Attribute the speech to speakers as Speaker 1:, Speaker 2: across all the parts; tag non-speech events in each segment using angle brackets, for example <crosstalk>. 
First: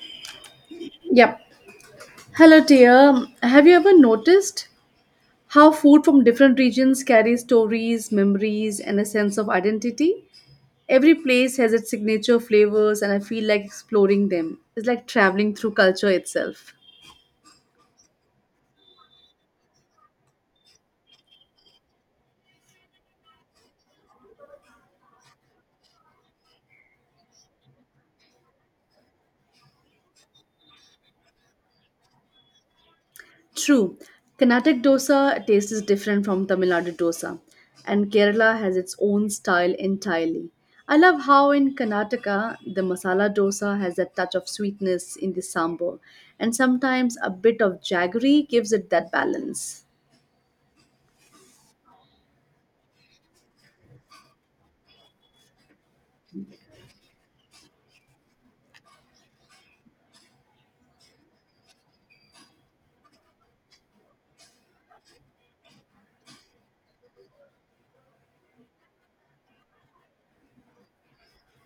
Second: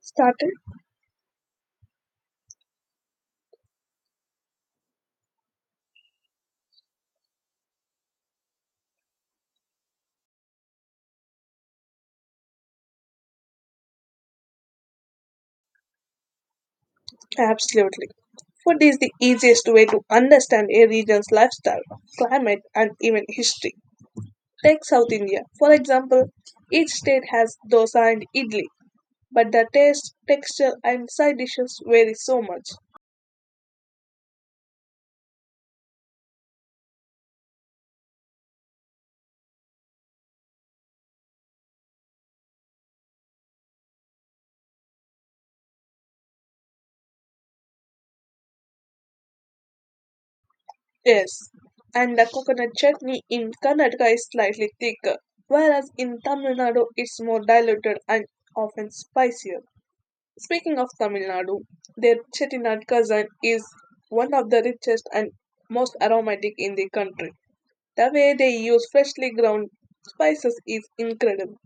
Speaker 1: Started?
Speaker 2: Yep. Hello, dear. Have you ever noticed how food from different regions carries stories, memories, and a sense of identity? Every place has its signature flavors, and I feel like exploring them. It's like traveling through culture itself.
Speaker 1: Absolutely. Food is the easiest way to understand a region's lifestyle, climate, and even history. Take South India, for example, each state has dosa and idli, but the taste, texture, and side dishes vary so much.
Speaker 2: True, Carnatic dosa taste is different from Tamil Nadu dosa, and Kerala has its own style entirely. I love how in Karnataka the masala dosa has that touch of sweetness in the sambar, and sometimes a bit of jaggery gives it that balance.
Speaker 1: Yes, and the coconut chutney in Karnataka is slightly thicker, whereas in Tamil Nadu it's more diluted and often spicier. Speaking of Tamil Nadu, their Chettinad cousin is one of the richest and most aromatic in the country. The way they use freshly ground spices is incredible.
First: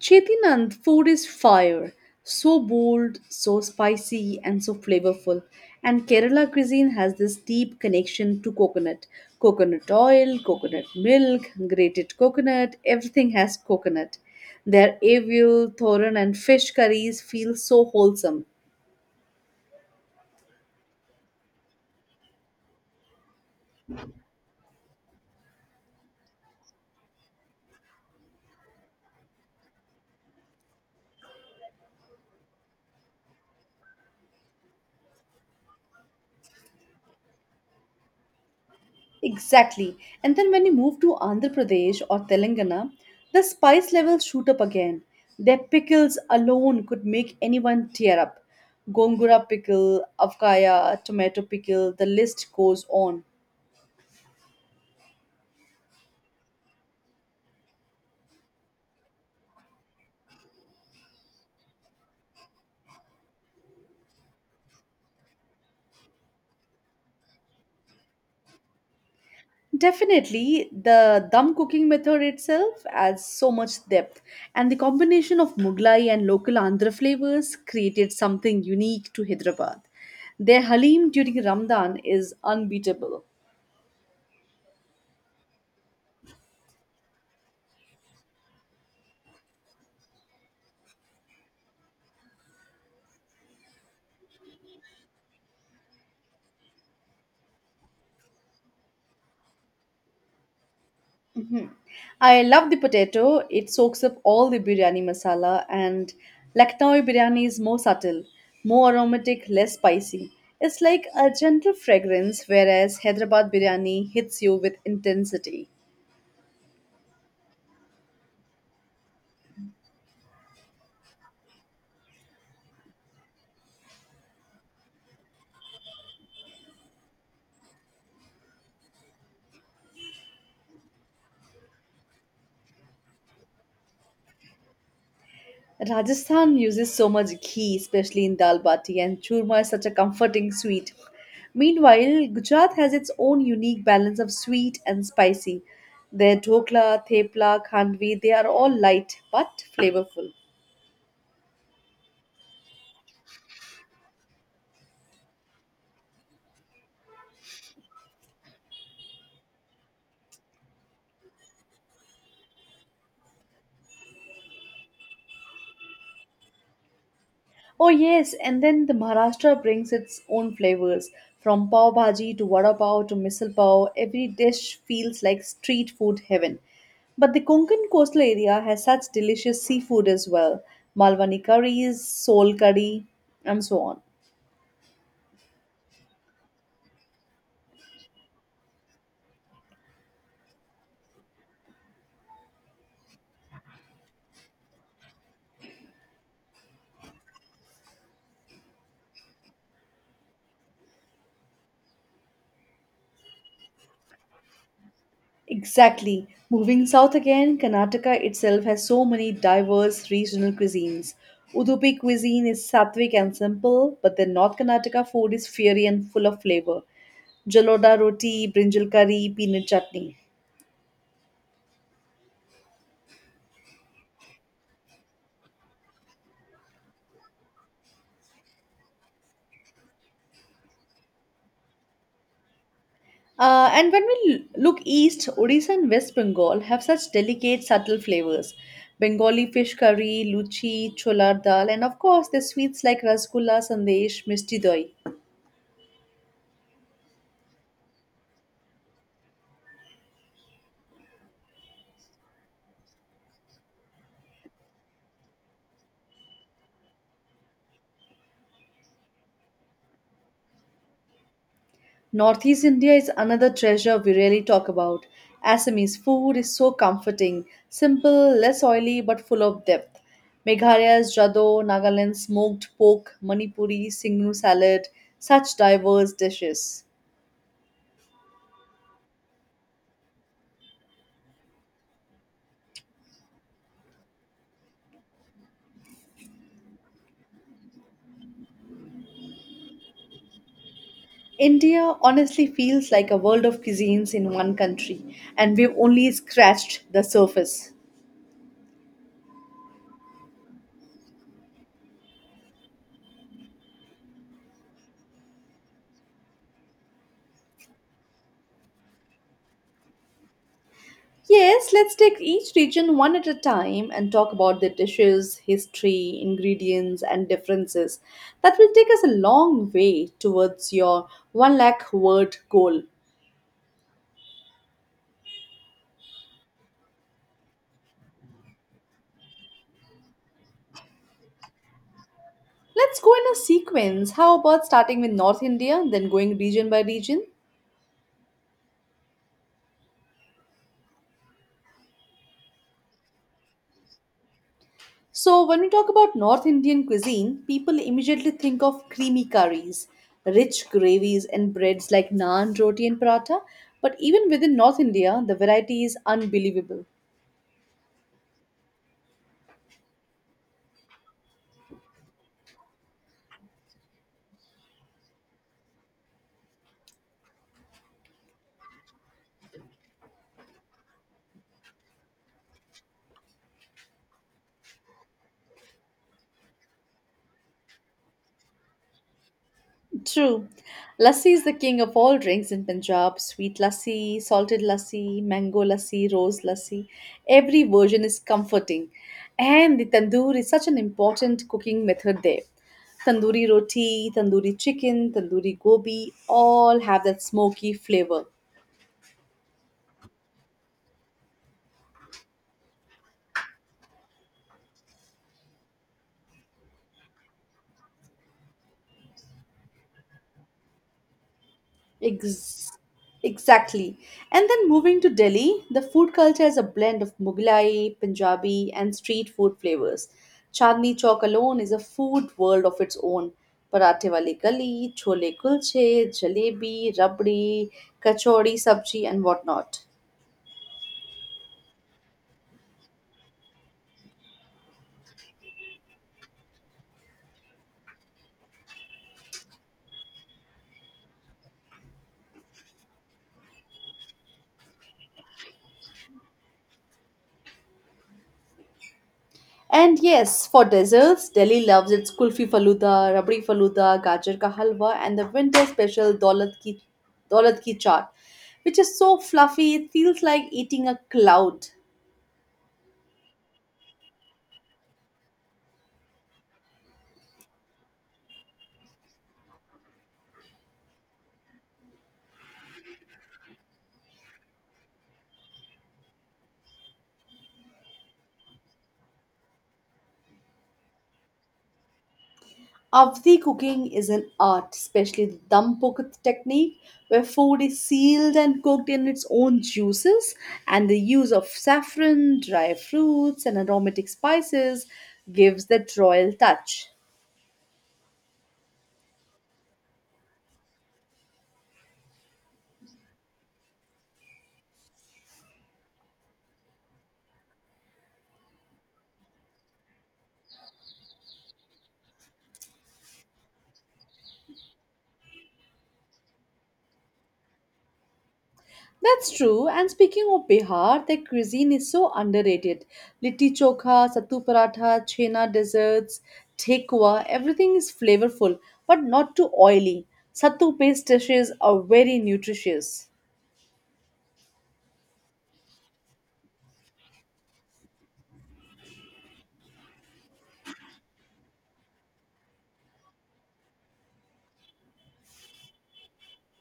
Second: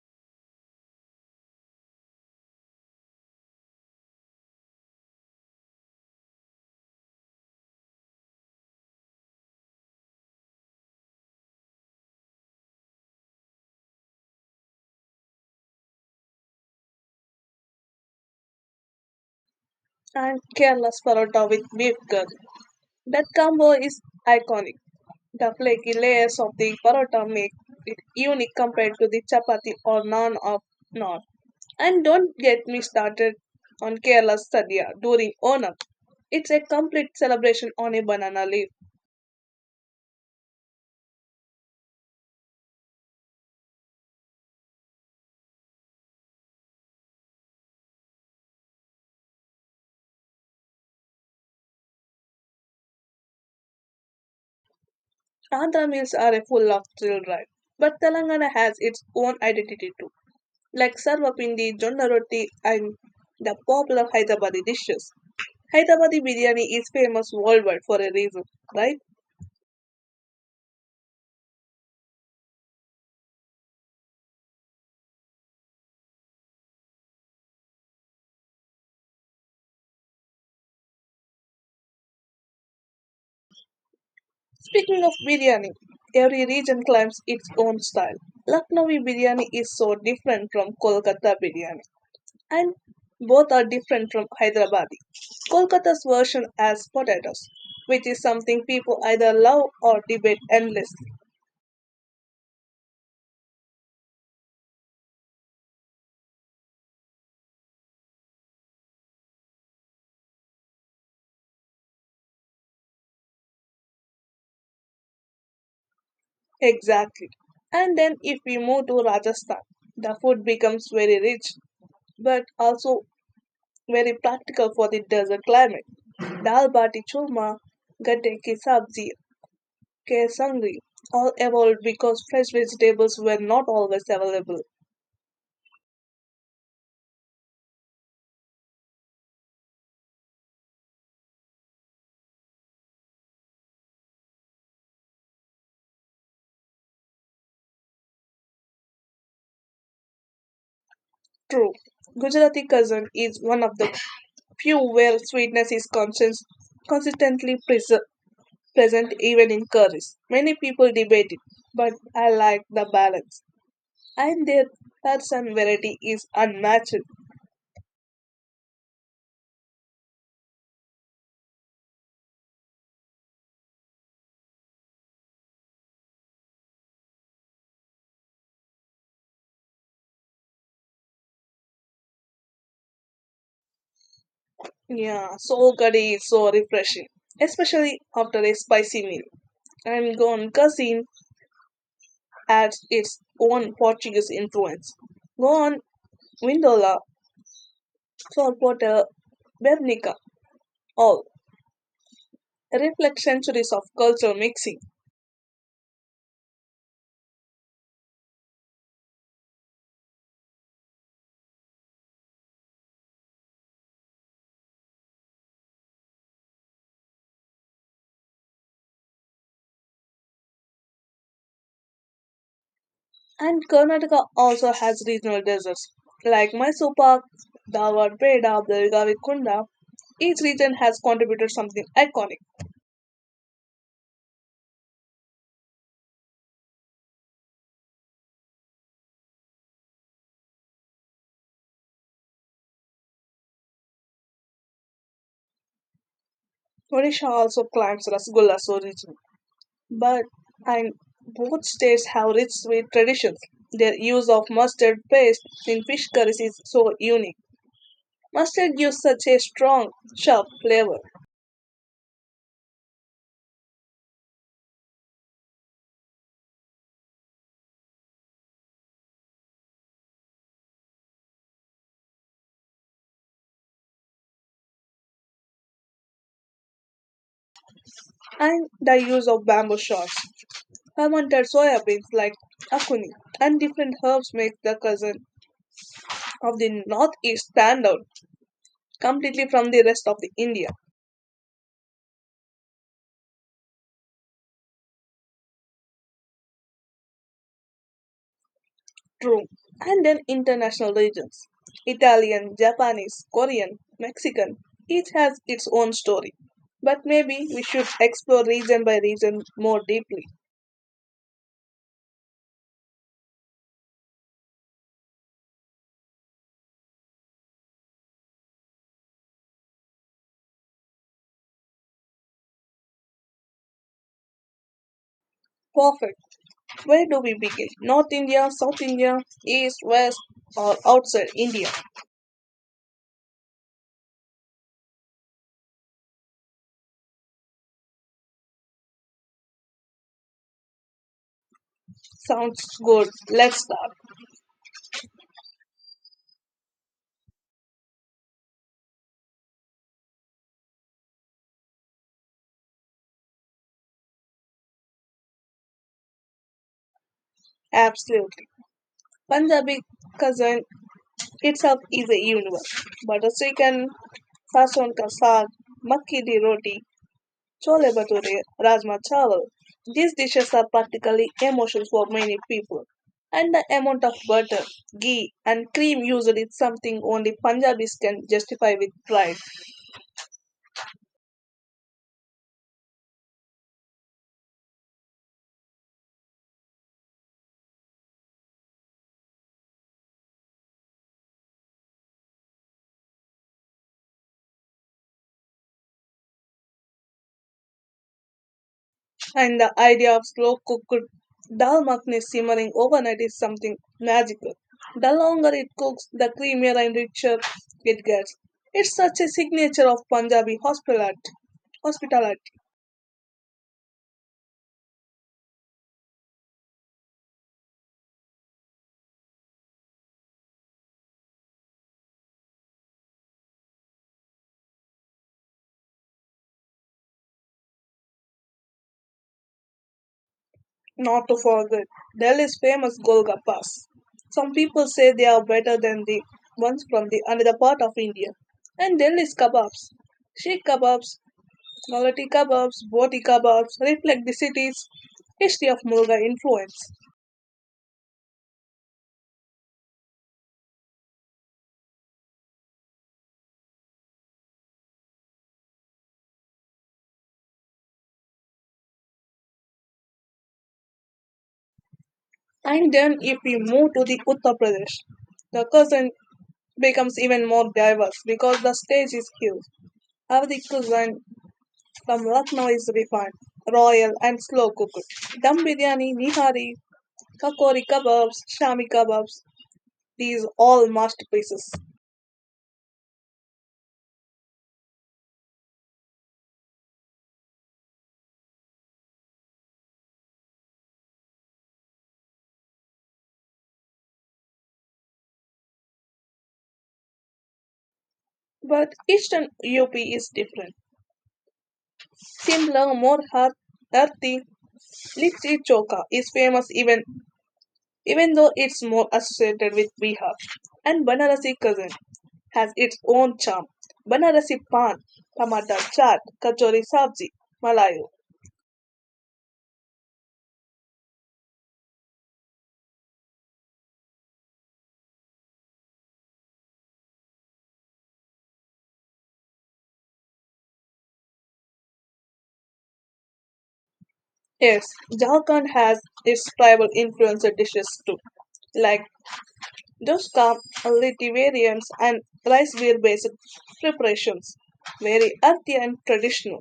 Speaker 2: Chetinand food is fire, so bold, so spicy, and so flavorful. And Kerala cuisine has this deep connection to coconut. Coconut oil, coconut milk, grated coconut, everything has coconut. Their avil, thoran, and fish curries feel so wholesome.
Speaker 1: And Kerala's parotta with beef curry. That combo is iconic. The flaky layers of the parotta make it unique compared to the chapati or naan of north. And don't get me started on Kerala's sadhya during Onam. It's a complete celebration on a banana leaf.
Speaker 2: Exactly. And then when you move to Andhra Pradesh or Telangana, the spice levels shoot up again. Their pickles alone could make anyone tear up. Gongura pickle, avkaya, tomato pickle, the list goes on.
Speaker 1: Andhra meals are full of thrill ride, but Telangana has its own identity too, like sarvapindi, jonna roti, and the popular Hyderabadi dishes. Hyderabadi biryani is famous worldwide for a reason, right?
Speaker 2: Definitely, the dum cooking method itself adds so much depth, and the combination of Mughlai and local Andhra flavors created something unique to Hyderabad. Their halim during Ramadan is unbeatable.
Speaker 1: Speaking of biryani, every region claims its own style. Lucknowi biryani is so different from Kolkata biryani, and both are different from Hyderabadi. Kolkata's version has potatoes, which is something people either love or debate endlessly.
Speaker 2: I love the potato. It soaks up all the biryani masala, and Lucknowi biryani is more subtle, more aromatic, less spicy. It's like a gentle fragrance, whereas Hyderabad biryani hits you with intensity.
Speaker 1: Exactly. And then if we move to Rajasthan, the food becomes very rich but also very practical for the desert climate. Dal bati churma, gatte ki sabzi, kesangri all evolved because fresh vegetables were not always available.
Speaker 2: Rajasthan uses so much ghee, especially in dal bati, and churma is such a comforting sweet. Meanwhile, Gujarat has its own unique balance of sweet and spicy. Their dhokla, thepla, khandvi, they are all light but flavorful.
Speaker 1: True. Gujarati cuisine is one of the few where sweetness is conscious, consistently prese- present even in curries. Many people debate it, but I like the balance, and their depth and variety is unmatched.
Speaker 2: Oh yes, and then the Maharashtra brings its own flavors. From pav bhaji to vada pav to misal pav, every dish feels like street food heaven. But the Konkan coastal area has such delicious seafood as well. Malwani curries, sol curry, and so on.
Speaker 1: Yeah, so curry is so refreshing, especially after a spicy meal. And Goan cuisine adds its own Portuguese influence. Goan Windola, Sorpota, Bevnica, all reflect centuries of cultural mixing.
Speaker 2: Exactly. Moving south again, Karnataka itself has so many diverse regional cuisines. Udupi cuisine is sattvic and simple, but the North Karnataka food is fiery and full of flavor. Jaloda roti, brinjal curry, peanut chutney.
Speaker 1: And Karnataka also has regional desserts like Mysore Pak, Dawar Peda, Belgavi Kunda. Each region has contributed something iconic.
Speaker 2: And when we look east, Odisha and West Bengal have such delicate, subtle flavors. Bengali fish curry, luchi, cholar dal, and of course the sweets like rasgulla, sandesh, misti doi.
Speaker 1: Odisha also claims Rasgullas origin, but and both states have rich sweet traditions. Their use of mustard paste in fish curries is so unique. Mustard gives such a strong, sharp flavor,
Speaker 2: Northeast India is another treasure we rarely talk about. Assamese food is so comforting, simple, less oily, but full of depth. Meghalaya's Jado, Nagaland's smoked pork, Manipuri, Singnu salad, such diverse dishes.
Speaker 1: and the use of bamboo shoots, fermented soya beans like akuni, and different herbs make the cuisine of the northeast stand out completely from the rest of the India.
Speaker 2: India honestly feels like a world of cuisines in one country, and we've only scratched the surface.
Speaker 1: True. And then international regions, Italian, Japanese, Korean, Mexican, each has its own story. But maybe we should explore region by region more deeply.
Speaker 2: Yes, let's take each region one at a time and talk about their dishes, history, ingredients, and differences. That will take us a long way towards your 1 lakh word goal.
Speaker 1: Perfect. Where do we begin? North India, South India, East, West, or outside India?
Speaker 2: Let's go in a sequence. How about starting with North India, then going region by region?
Speaker 1: Sounds good. Let's start.
Speaker 2: So, when we talk about North Indian cuisine, people immediately think of creamy curries, rich gravies, and breads like naan, roti, and paratha. But even within North India, the variety is unbelievable.
Speaker 1: Absolutely. Punjabi cuisine itself is a universe. Butter chicken, sason ka saag, makki di roti, chole bhature, rajma chawal. These dishes are particularly emotional for many people. And the amount of butter, ghee, and cream used is something only Punjabis can justify with pride.
Speaker 2: True. Lassi is the king of all drinks in Punjab. Sweet lassi, salted lassi, mango lassi, rose lassi. Every version is comforting. And the tandoor is such an important cooking method there. Tandoori roti, tandoori chicken, tandoori gobi all have that smoky flavor.
Speaker 1: And the idea of slow cooked dal makhni simmering overnight is something magical. The longer it cooks, the creamier and richer it gets. It's such a signature of Punjabi hospitality.
Speaker 2: Ex- exactly. And then moving to Delhi, the food culture is a blend of Mughlai, Punjabi, and street food flavors. Chandni Chowk alone is a food world of its own. Parathe wali gali, chole kulche, jalebi, rabdi, kachori, sabji, and whatnot.
Speaker 1: Not to forget Delhi's famous Golgappas. Some people say they are better than the ones from the another part of India. And Delhi's kebabs, sheikh kebabs, quality kebabs, boti kebabs reflect the city's history of Mughal influence.
Speaker 2: And yes, for desserts, Delhi loves its kulfi faluda, rabdi faluda, gajar ka halwa, and the winter special daulat ki chaat, which is so fluffy it feels like eating a cloud.
Speaker 1: And then if we move to the Uttar Pradesh, the cuisine becomes even more diverse because the stage is huge. Avadi cuisine from Lucknow is refined, royal and slow cooked. Dum biryani, nihari, Kakori kebabs, shami kebabs, these all masterpieces.
Speaker 2: Avdi cooking is an art, especially the dum cooked technique, where food is sealed and cooked in its own juices, and the use of saffron, dry fruits, and aromatic spices gives that royal touch.
Speaker 1: But Eastern UP is different. Simpler, earthy. Litti Choka is famous even though it's more associated with Bihar. And Banarasi cuisine has its own charm. Banarasi pan, tamata chaat, kachori sabzi, malayu.
Speaker 2: That's true. And speaking of Bihar, their cuisine is so underrated. Litti chokha, sattu paratha, chhena desserts, thekwa, everything is flavorful, but not too oily. Sattu based dishes are very nutritious.
Speaker 1: Yes, Jharkhand has its tribal influencer dishes too, like those come litivariums and rice beer based preparations, very earthy and traditional.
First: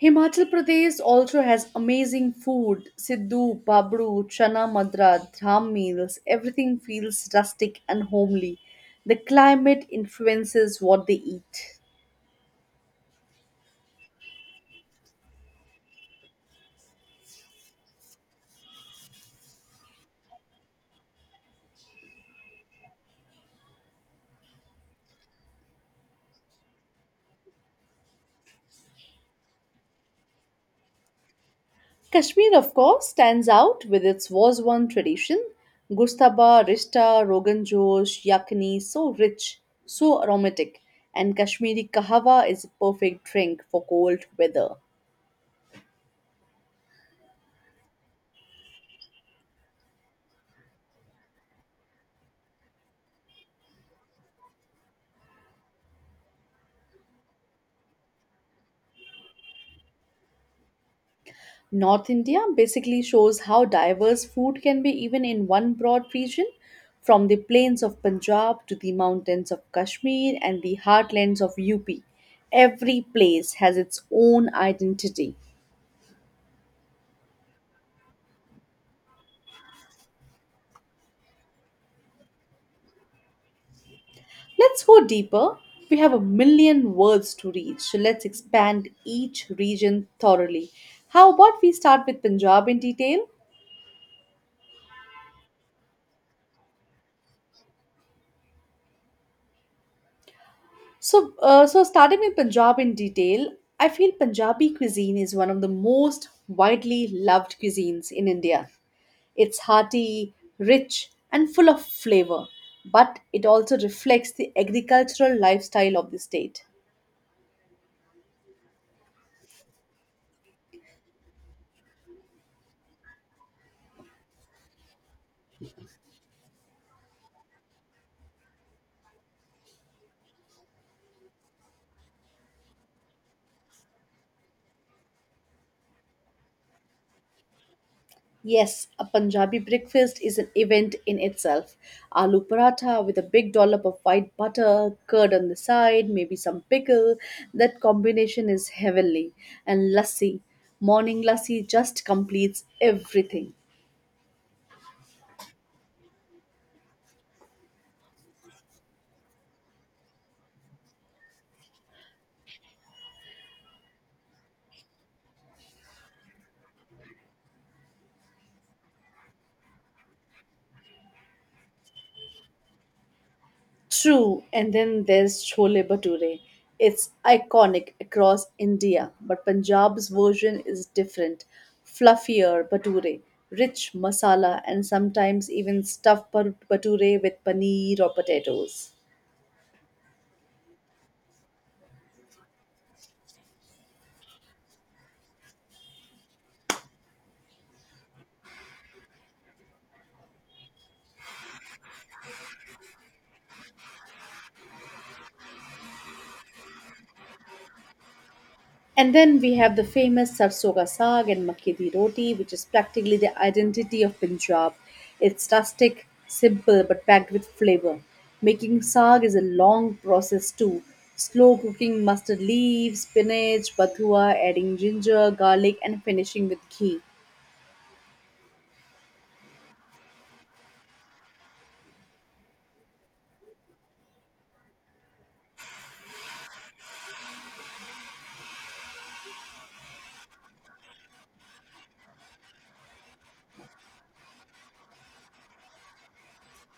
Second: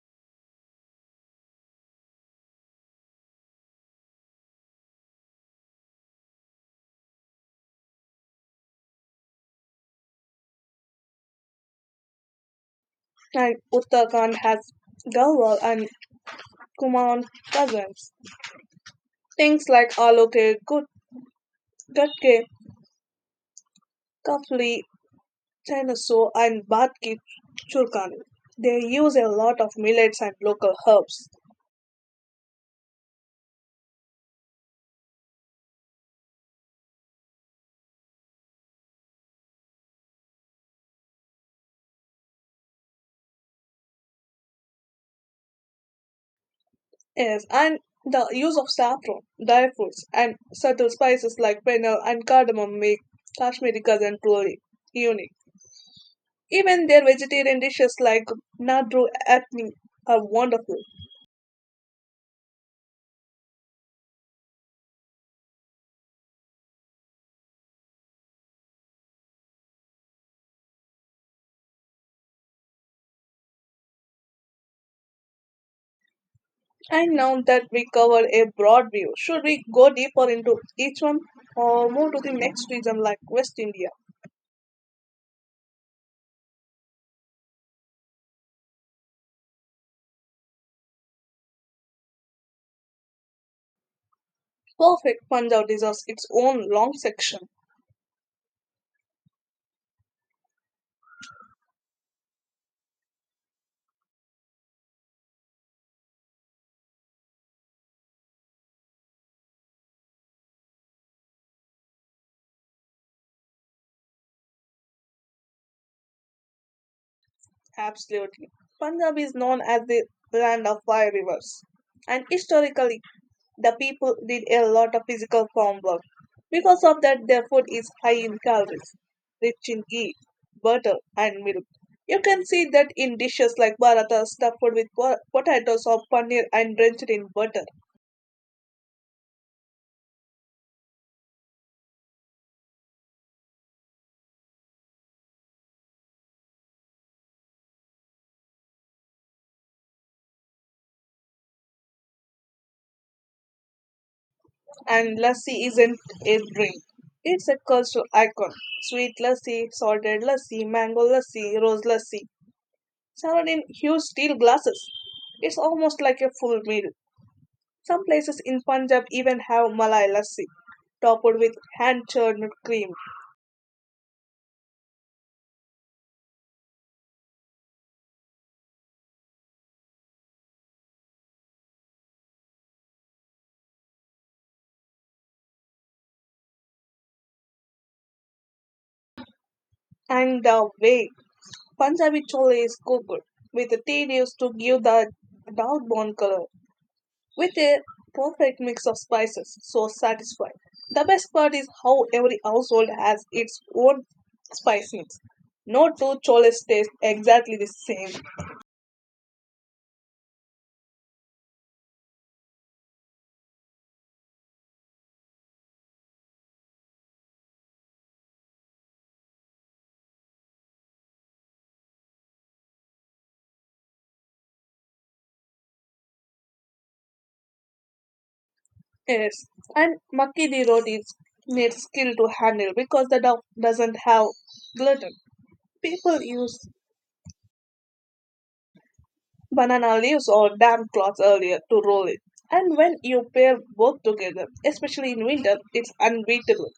Speaker 2: Himachal Pradesh also has amazing food. Siddhu, babru, chana madra, dham meals. Everything feels rustic and homely. The climate influences what they eat.
Speaker 1: And Uttarakhand has Galwal and Kumaon cousins. Things like Aloke, Gutke, Kafli, Chinasaw, and Bhatki Churkani. They use a lot of millets and local herbs.
Speaker 2: Kashmir, of course, stands out with its Wazwan tradition Gustaba, Rishta, Rogan Josh, Yakni, so rich, so aromatic. And Kashmiri Kahawa is a perfect drink for cold weather.
Speaker 1: Yes, and the use of saffron, dry fruits, and subtle spices like fennel and cardamom make Kashmiri cousin truly unique. Even their vegetarian dishes like nadru apni are wonderful.
Speaker 2: North India basically shows how diverse food can be even in one broad region, from the plains of Punjab to the mountains of Kashmir and the heartlands of UP. Every place has its own identity.
Speaker 1: And now that we covered a broad view, should we go deeper into each one or move to the next region like West India?
Speaker 2: Let's go deeper. We have a million words to reach, so let's expand each region thoroughly. How about we start with Punjab in detail?
Speaker 1: Perfect, Punjab deserves its own long section.
Speaker 2: So starting with Punjab in detail, I feel Punjabi cuisine is one of the most widely loved cuisines in India. It's hearty, rich, and full of flavor, but it also reflects the agricultural lifestyle of the state.
Speaker 1: Absolutely. Punjab is known as the land of five rivers. And historically, the people did a lot of physical farm work. Because of that, their food is high in calories, rich in ghee, butter, and milk. You can see that in dishes like paratha stuffed with potatoes or paneer and drenched in butter.
Speaker 2: Yes, a Punjabi breakfast is an event in itself. Aloo paratha with a big dollop of white butter, curd on the side, maybe some pickle. That combination is heavenly. And lassi, morning lassi just completes everything.
Speaker 1: And lassi isn't a drink. It's a cultural icon. Sweet lassi, salted lassi, mango lassi, rose lassi, served in huge steel glasses. It's almost like a full meal. Some places in Punjab even have malai lassi, topped with hand churned cream.
Speaker 2: True, and then there's Chole Bhature. It's iconic across India, but Punjab's version is different. Fluffier Bhature, rich masala, and sometimes even stuffed Bhature with paneer or potatoes.
Speaker 1: And the way Punjabi chole is cooked, with the tea leaves to give the dark brown color, with a perfect mix of spices, so satisfying. The best part is how every household has its own spice mix. No two choles taste exactly the same.
Speaker 2: And then we have the famous Sarson Ka Saag and Makke Di Roti, which is practically the identity of Punjab. It's rustic, simple, but packed with flavor. Making saag is a long process too. Slow cooking mustard leaves, spinach, bathua, adding ginger, garlic, and finishing with ghee.
Speaker 1: Yes, and Makki di roti is- needs skill to handle because the dough doesn't have gluten. People use banana leaves or damp cloths earlier to roll it. And when you pair both together, especially in winter, it's unbeatable.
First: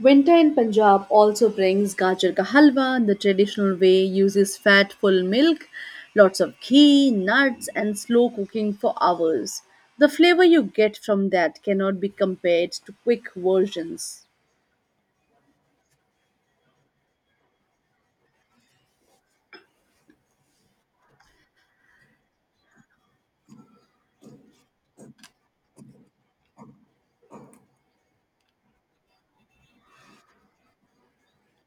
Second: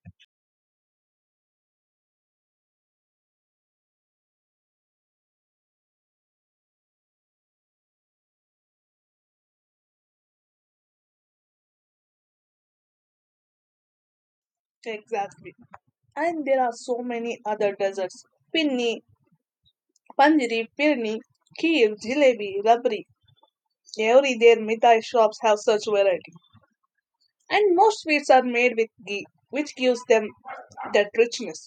Speaker 2: Winter in Punjab also brings gajar ka halwa in the traditional way, uses fat full milk, lots of ghee, nuts, and slow cooking for hours. The flavor you get from that cannot be compared to quick versions.
Speaker 1: Exactly. And there are so many other desserts. Pinni, Panjiri, Pirni, Kheer, Jalebi, Rabri. Every their mithai shops have such variety. And most sweets are made with ghee, which gives them that richness.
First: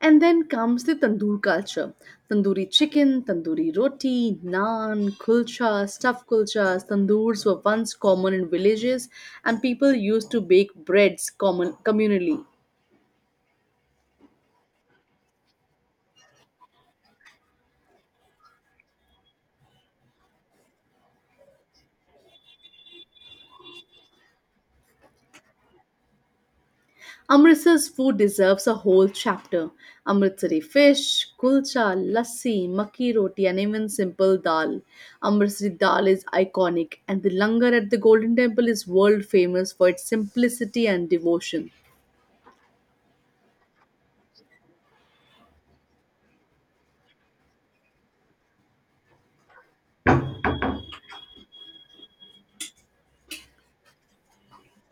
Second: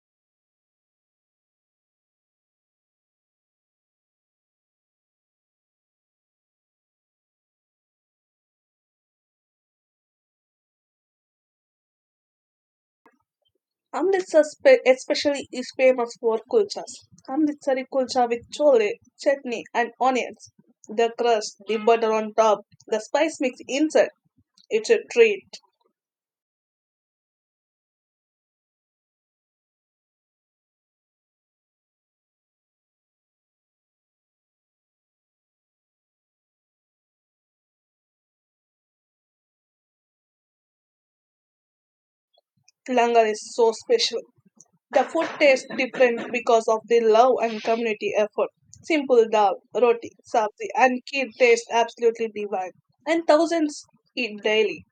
Speaker 2: And then comes the tandoor culture tandoori chicken, tandoori roti, naan, kulcha, stuffed kulchas. Tandoors were once common in villages, and people used to bake breads communally.
Speaker 1: Especially is famous for kulchas. Amritsari kulcha with chole, chutney and onions. The crust, the butter on top, the spice mix inside. It's a treat.
Speaker 2: Amritsar's food deserves a whole chapter. Amritsari fish, kulcha, lassi, makki roti, and even simple dal. Amritsari dal is iconic, and the langar at the Golden Temple is world famous for its simplicity and devotion.
Speaker 1: Langar is so special. The food tastes different because of the love and community effort. Simple dal, roti, sabzi and kheer taste absolutely divine. And thousands eat daily.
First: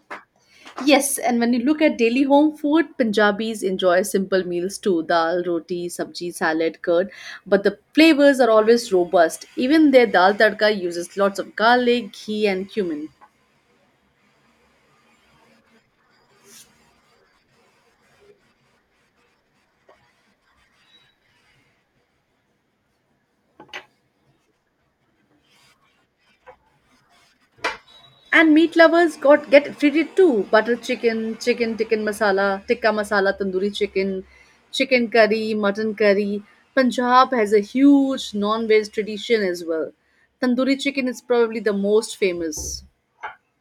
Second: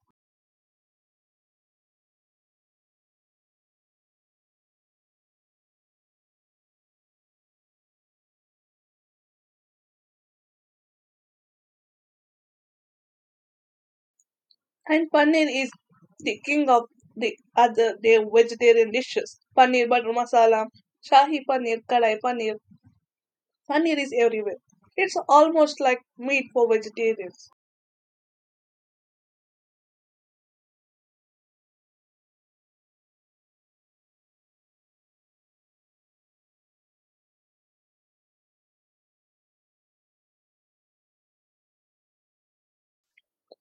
Speaker 2: Yes, and when you look at daily home food, Punjabis enjoy simple meals too dal, roti, sabji, salad, curd. But the flavors are always robust. Even their dal tadka uses lots of garlic, ghee, and cumin.
Speaker 1: And paneer is the king of the vegetarian dishes. Paneer butter masala, shahi paneer, kadai paneer. Paneer is everywhere. It's almost like meat for vegetarians.
Speaker 2: And meat lovers got get treated too. Butter chicken, chicken tikka masala, tandoori chicken, chicken curry, mutton curry. Punjab has a huge non-veg tradition as well. Tandoori chicken is probably the most famous.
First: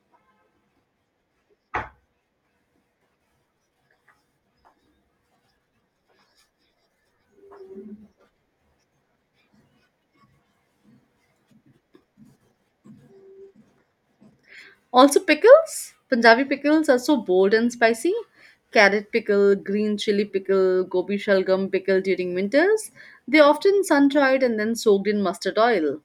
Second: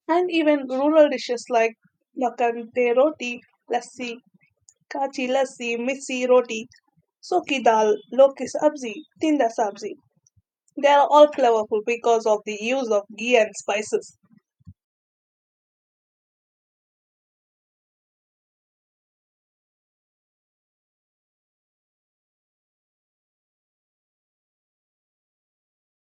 Speaker 1: And even rural dishes like makante roti, lassi, kachi lassi, missi roti, soki dal, loki sabzi, tinda sabzi. They are all flavorful because of the use of ghee and spices.
Speaker 2: Also pickles. Punjabi pickles are so bold and spicy. Carrot pickle, green chili pickle, gobi shalgam pickle during winters. They often sun dried and then soaked in mustard oil.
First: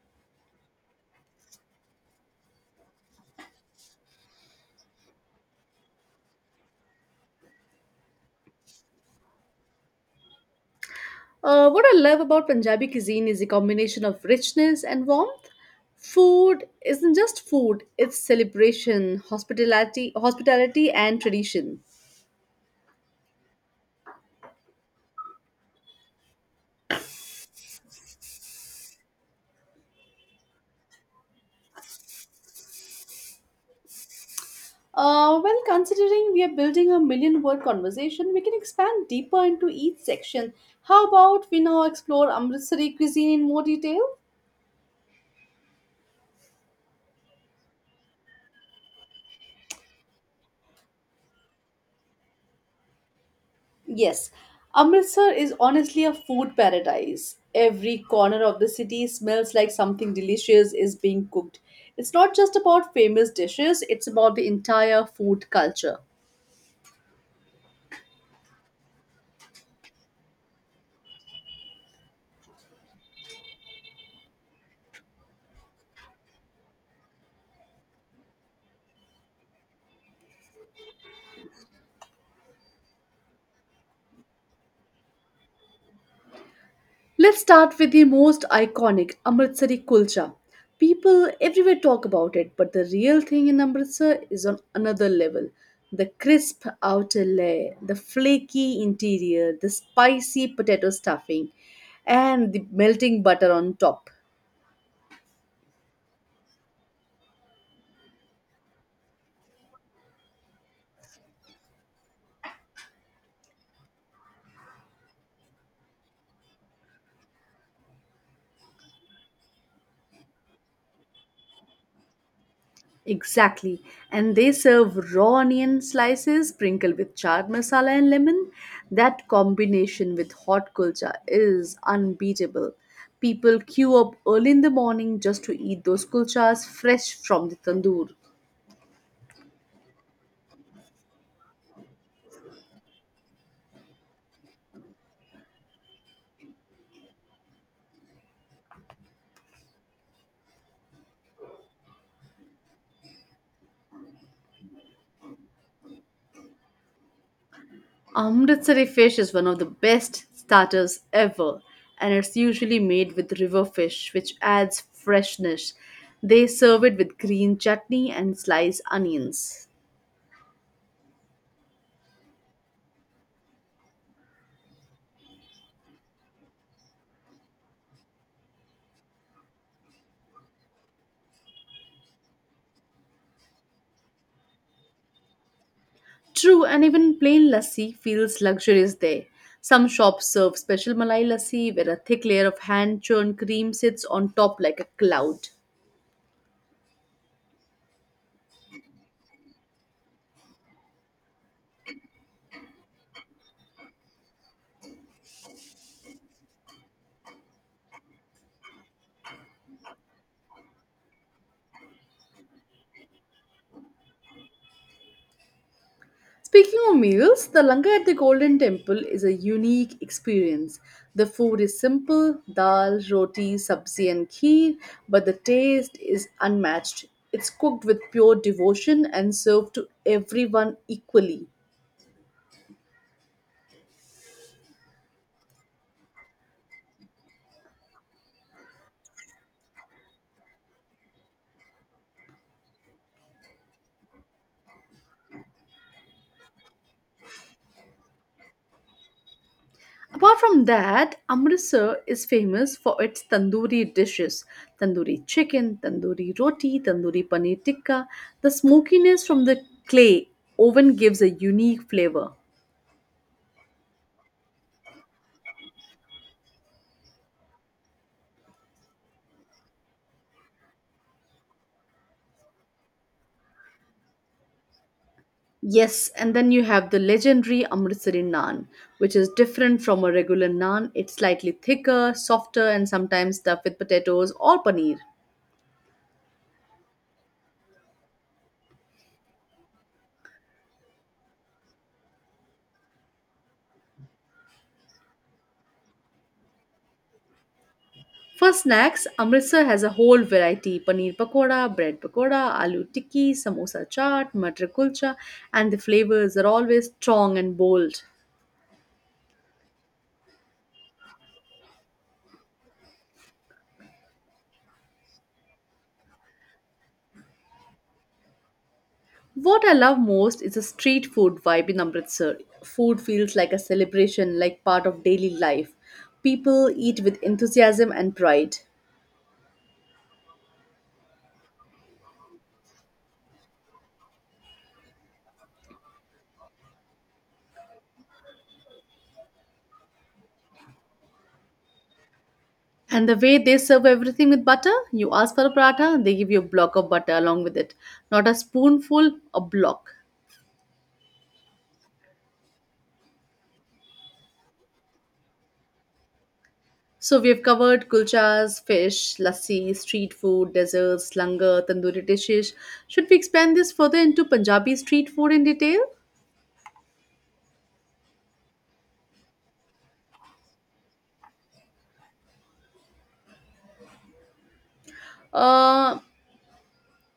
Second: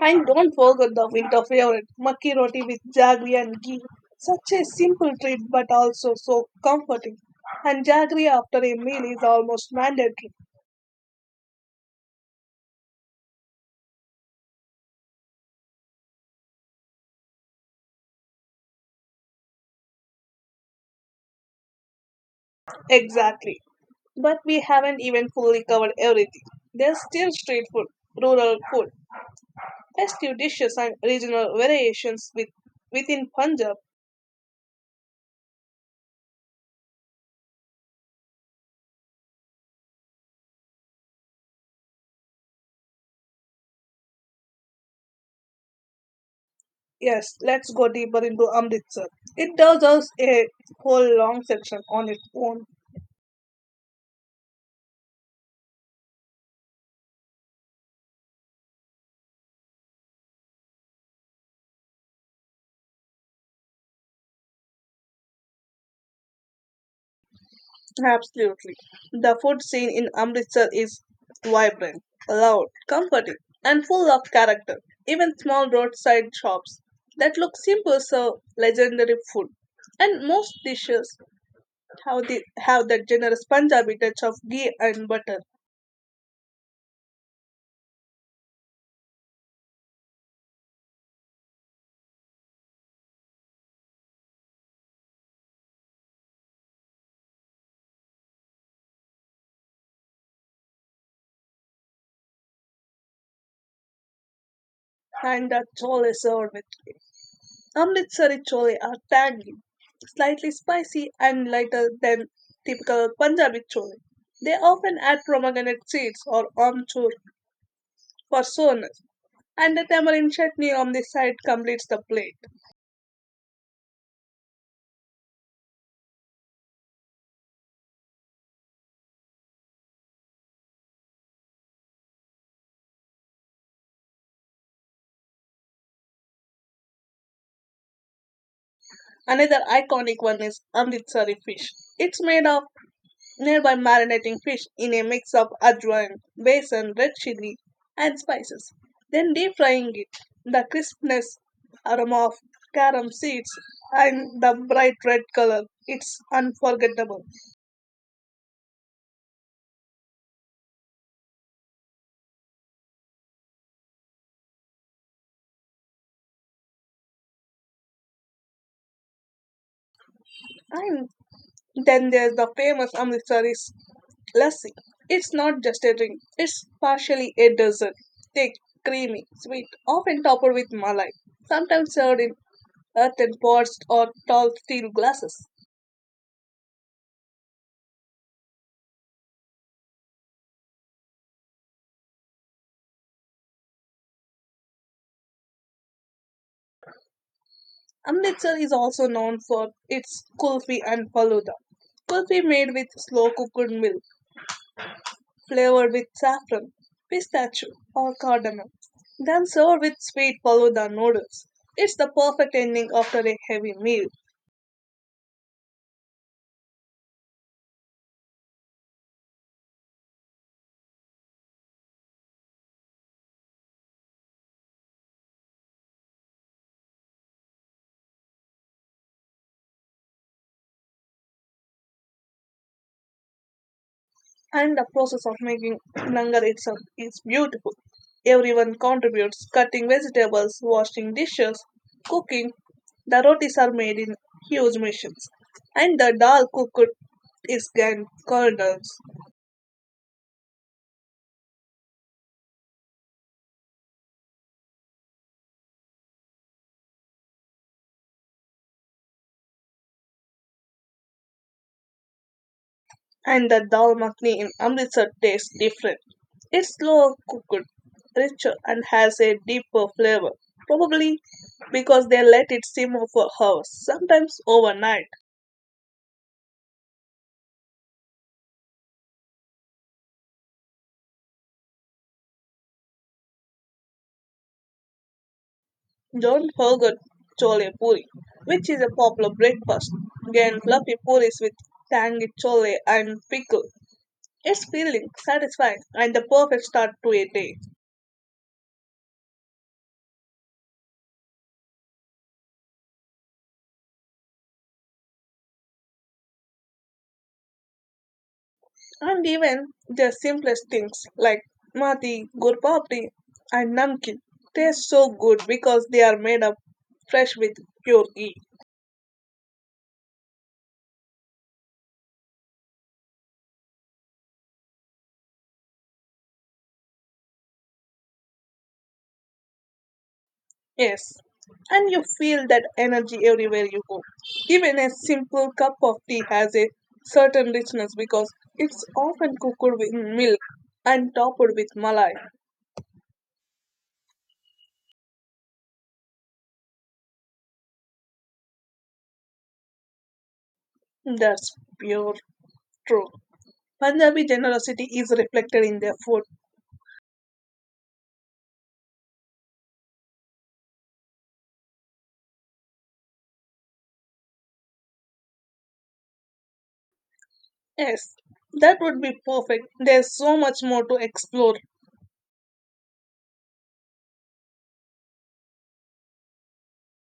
Speaker 1: And don't forget the winter favorite, makki roti with jaggery and ghee. Such a simple treat but also so comforting. And jaggery after a meal is almost mandatory.
Speaker 2: What I love about Punjabi cuisine is the combination of richness and warmth. Food isn't just food, it's celebration, hospitality and tradition.
Speaker 1: Exactly. But we haven't even fully covered everything. There's still street food, rural food, festive dishes and regional variations within Punjab.
Speaker 2: Well, considering we are building a million word conversation, we can expand deeper into each section. How about we now explore Amritsari cuisine in more detail?
Speaker 1: Yes, let's go deeper into Amritsar. It does us a whole long section on its own.
Speaker 2: Yes, Amritsar is honestly a food paradise. Every corner of the city smells like something delicious is being cooked. It's not just about famous dishes, it's about the entire food culture.
Speaker 1: Absolutely. The food scene in Amritsar is vibrant, loud, comforting, and full of character. Even small roadside shops that look simple serve legendary food. And most dishes have that generous Punjabi touch of ghee and butter,
Speaker 2: Let's start with the most iconic Amritsari kulcha. People everywhere talk about it, but the real thing in Amritsar is on another level. The crisp outer layer, the flaky interior, the spicy potato stuffing, and the melting butter on top.
Speaker 1: and the chole served with it. Amritsari chole are tangy, slightly spicy, and lighter than typical Punjabi chole. They often add pomegranate seeds or amchur for soreness, and the tamarind chutney on the side completes the plate.
Speaker 2: Exactly. And they serve raw onion slices sprinkled with chaat masala and lemon. That combination with hot kulcha is unbeatable. People queue up early in the morning just to eat those kulchas fresh from the tandoor.
Speaker 1: Another iconic one is Amritsari fish. It's made of nearby marinating fish in a mix of ajwain, besan, red chili, and spices. Then deep frying it. The crispness, aroma of carom seeds, and the bright red color. It's unforgettable.
Speaker 2: Amritsari fish is one of the best starters ever, and it's usually made with river fish, which adds freshness. They serve it with green chutney and sliced onions.
Speaker 1: And then there's the famous Amritsari Lassi. It's not just a drink, it's partially a dessert. Thick, creamy, sweet, often topped with malai, sometimes served in earthen pots or tall steel glasses.
Speaker 2: True, and even plain lassi feels luxurious there. Some shops serve special Malai lassi where a thick layer of hand churned cream sits on top like a cloud.
Speaker 1: Amritsar is also known for its kulfi and faluda. Kulfi made with slow cooked milk, flavored with saffron, pistachio, or cardamom, then served with sweet faluda noodles. It's the perfect ending after a heavy meal.
Speaker 2: Speaking of meals, the langar at the Golden Temple is a unique experience. The food is simple dal, roti, sabzi, and kheer, but the taste is unmatched. It's cooked with pure devotion and served to everyone equally.
Speaker 1: And the process of making langar itself is beautiful. Everyone contributes, cutting vegetables, washing dishes, cooking. The rotis are made in huge machines, and the dal cooked is in kernels,
Speaker 2: Apart from that, Amritsar is famous for its tandoori dishes tandoori chicken, tandoori roti, tandoori paneer tikka. The smokiness from the clay oven gives a unique flavor.
Speaker 1: and the dal makhni in Amritsar tastes different. It's slower cooked, richer, and has a deeper flavor, probably because they let it simmer for hours, sometimes overnight.
Speaker 2: Yes, and then you have the legendary Amritsari naan, which is different from a regular naan. It's slightly thicker, softer, and sometimes stuffed with potatoes or paneer.
Speaker 1: Don't forget chole puri, which is a popular breakfast. Again, fluffy puris with tangy chole and pickle. It's filling, satisfying, and the perfect start to a day.
Speaker 2: For snacks, Amritsar has a whole variety paneer pakoda, bread pakoda, aloo tikki, samosa chaat, matar kulcha, and the flavors are always strong and bold.
Speaker 1: And even the simplest things like mati, gurpapdi, and Namkeen taste so good because they are made of fresh with pure ghee.
Speaker 2: What I love most is the street food vibe in Amritsar. Food feels like a celebration, like part of daily life. People eat with enthusiasm and pride.
Speaker 1: Yes, and you feel that energy everywhere you go. Even a simple cup of tea has a certain richness because it's often cooked with milk and topped with malai.
Speaker 2: And the way they serve everything with butter, you ask for a paratha, they give you a block of butter along with it. Not a spoonful, a block.
Speaker 1: That's pure true. Punjabi generosity is reflected in their food.
Speaker 2: So we have covered kulchas, fish, lassi, street food, desserts, langar, tandoori dishes. Should we expand this further into Punjabi street food in detail?
Speaker 1: Yes, that would be perfect. There's so much more to explore.
Speaker 2: Uh,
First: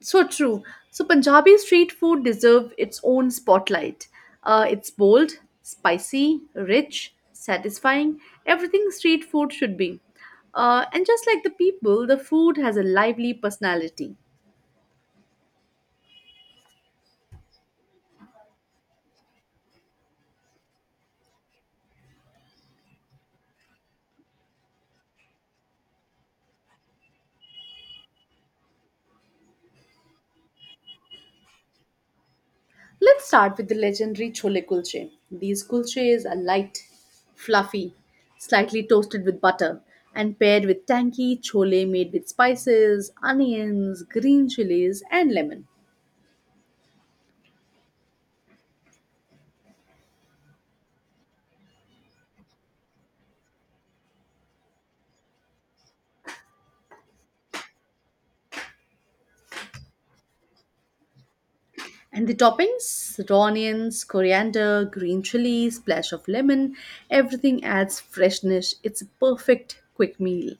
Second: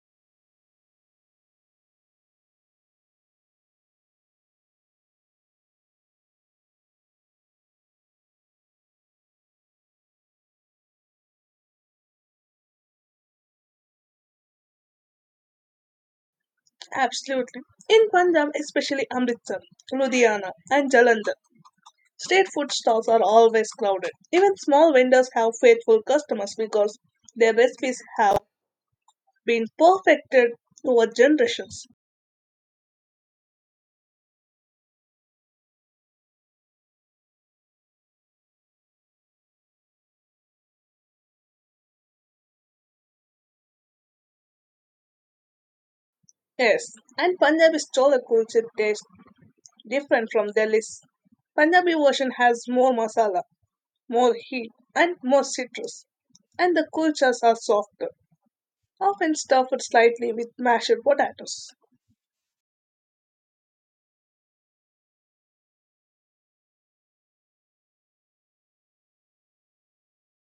Speaker 2: so true. So Punjabi street food deserve its own spotlight. It's bold, spicy, rich, satisfying. Everything street food should be. And just like the people, the food has a lively personality.
Speaker 1: Absolutely. In Punjab, especially Amritsar, Ludhiana, and Jalandhar, street food stalls are always crowded. Even small vendors have faithful customers because their recipes have been perfected over generations.
Speaker 2: Let's start with the legendary chole kulche. These kulches are light, fluffy, slightly toasted with butter, and paired with tangy chole made with spices, onions, green chilies, and lemon.
Speaker 1: Yes, and Punjabi chola kulcha tastes different from Delhi's. Punjabi version has more masala, more heat, and more citrus, and the kulchas are softer, often stuffed slightly with mashed potatoes.
Speaker 2: And the toppings raw onions, coriander, green chili, splash of lemon everything adds freshness. It's a perfect quick meal.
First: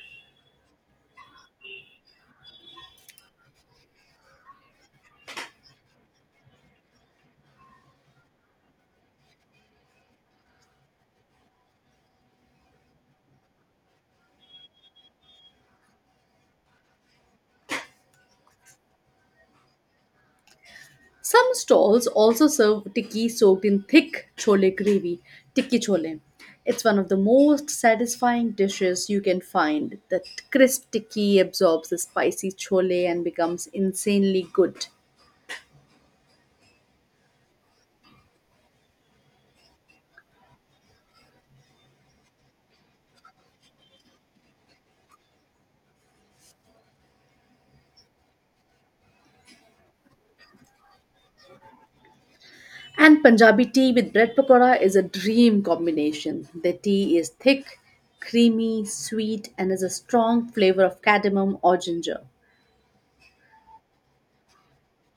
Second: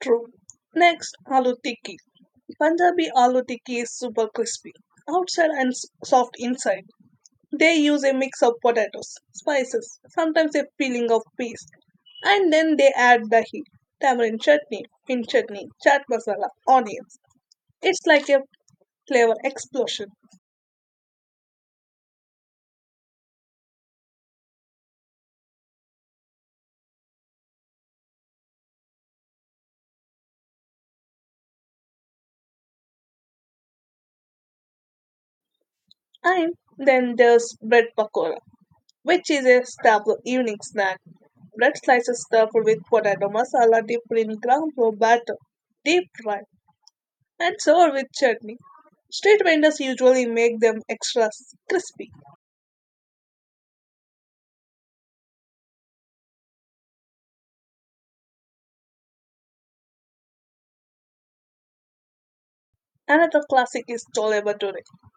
Speaker 1: True. Next, aloo tikki. Punjabi aloo tikki is super crispy outside and soft inside. They use a mix of potatoes, spices, sometimes a filling of peas, and then they add dahi, tamarind chutney, mint chutney, chaat masala, onions. It's like a flavor explosion.
Speaker 2: Some stalls also serve tikki soaked in thick chole gravy, tikki chole. It's one of the most satisfying dishes you can find. That crisp tikki absorbs the spicy chole and becomes insanely good.
Speaker 1: And then there's bread pakora, which is a staple evening snack. Bread slices stuffed with potato masala dipped in ground flour batter, deep fried, and served with chutney. Street vendors usually make them extra crispy.
Speaker 2: And Punjabi tea with bread pakora is a dream combination. The tea is thick, creamy, sweet, and has a strong flavor of cardamom or ginger.
Speaker 1: Another classic is chole bhature.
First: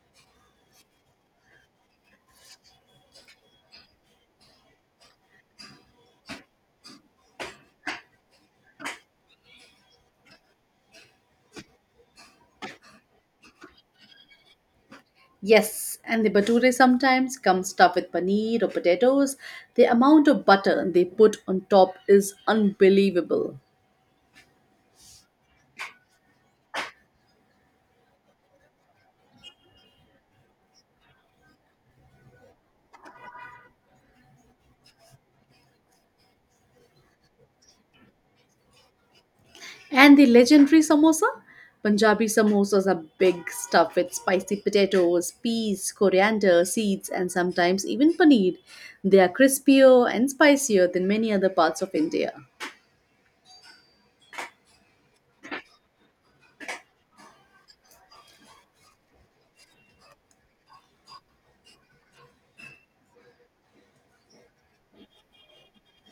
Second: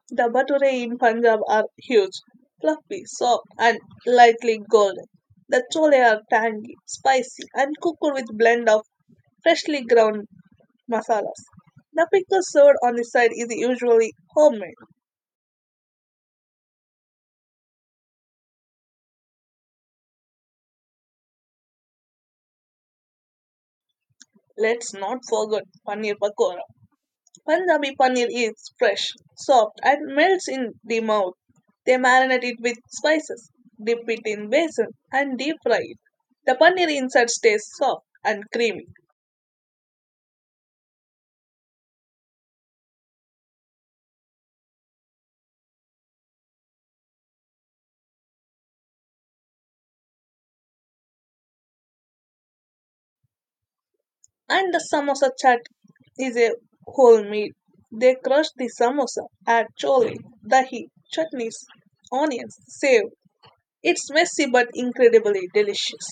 Speaker 1: The bhature in Punjab are huge, fluffy, soft, and lightly golden. The chole are tangy, spicy, and cooked with blend of freshly ground masalas. The pickle served on the side is usually homemade.
Speaker 2: Yes, and the bhature sometimes come stuffed with paneer or potatoes. The amount of butter they put on top is unbelievable.
Speaker 1: Let's not forget paneer pakora. Punjabi paneer is fresh, soft, and melts in the mouth. They marinate it with spices, dip it in besan, and deep fry it. The paneer inside stays soft and creamy.
Speaker 2: And the legendary samosa? Punjabi samosas are big, stuffed with spicy potatoes, peas, coriander, seeds, and sometimes even paneer. They are crispier and spicier than many other parts of India.
Speaker 1: And the samosa chat is a whole meal. They crush the samosa, add chole, dahi, chutneys, onions, save. It's messy but incredibly delicious.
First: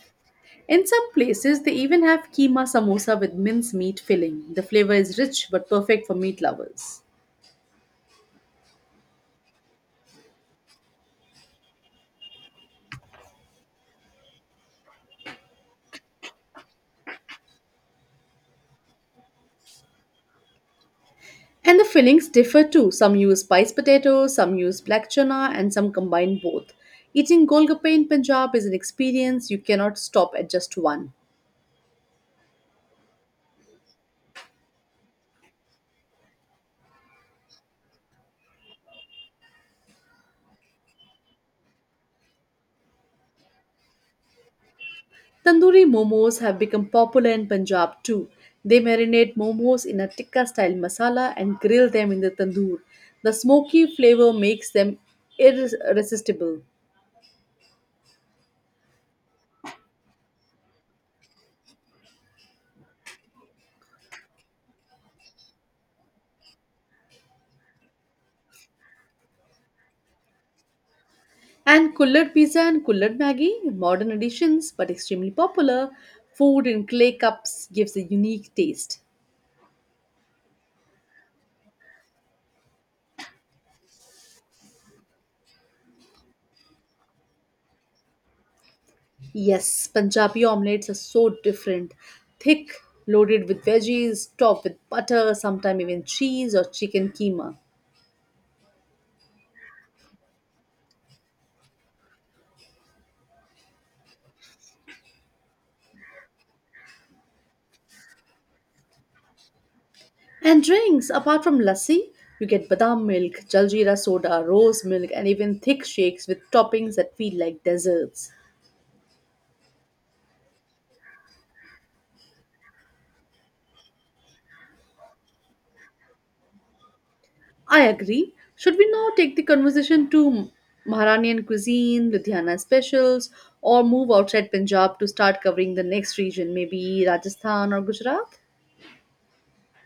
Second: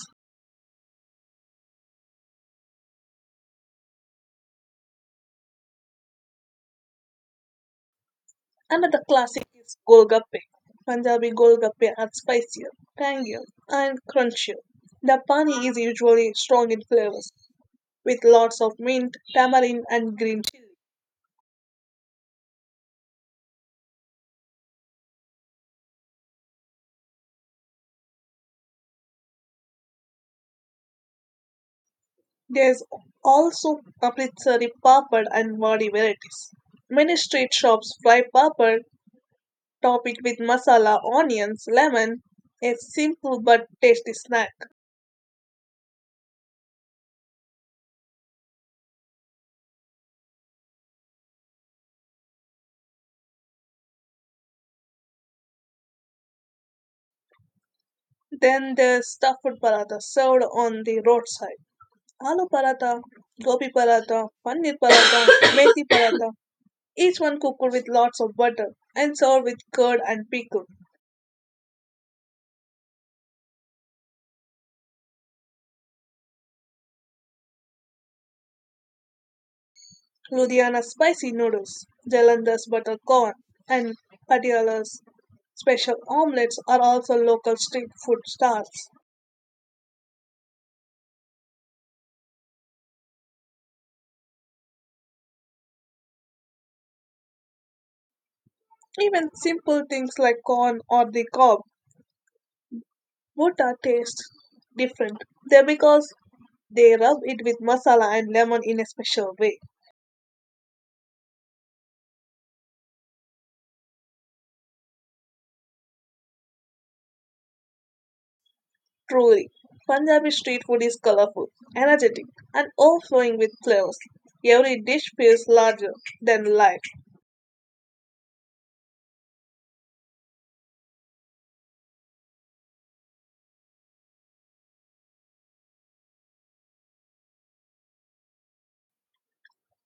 Speaker 2: In some places, they even have keema samosa with mince meat filling. The flavor is rich but perfect for meat lovers.
Speaker 1: Another classic is Golgappe. Punjabi Golgappe are spicier, tangier, and crunchier. The pani is usually strong in flavors, with lots of mint, tamarind, and green chili.
Speaker 2: And the fillings differ too. Some use spiced potatoes, some use black chana, and some combine both. Eating golgappe in Punjab is an experience you cannot stop at just one.
Speaker 1: There's also amritsari papad and wadi varieties. Many street shops fry papad, top it with masala, onions, lemon, a simple but tasty snack.
Speaker 2: Tandoori momos have become popular in Punjab too. They marinate momos in a tikka style masala and grill them in the tandoor. The smoky flavor makes them irresistible.
Speaker 1: Then there's stuffed paratha served on the roadside. Aloo paratha, gobi paratha, paneer paratha, <coughs> methi paratha, each one cooked with lots of butter and served with curd and pickle.
Speaker 2: And kullad pizza and kullad maggi, modern additions but extremely popular, food in clay cups gives a unique taste.
Speaker 1: Ludhiana spicy noodles, Jalandhar's butter corn, and Patiala's special omelets are also local street food stars.
Speaker 2: Yes, Punjabi omelets are so different. Thick, loaded with veggies, topped with butter, sometimes even cheese or chicken keema.
Speaker 1: Even simple things like corn or the cob, bhutta taste different. They're because they rub it with masala and lemon in a special way.
Speaker 2: And drinks, apart from lassi, you get badam milk, jaljeera soda, rose milk, and even thick shakes with toppings that feel like desserts.
Speaker 1: Truly, Punjabi street food is colorful, energetic, and overflowing with flavors. Every dish feels larger than life.
Speaker 2: I agree. Should we now take the conversation to Maharanian cuisine, Ludhiana specials, or move outside Punjab to start covering the next region, maybe Rajasthan or Gujarat?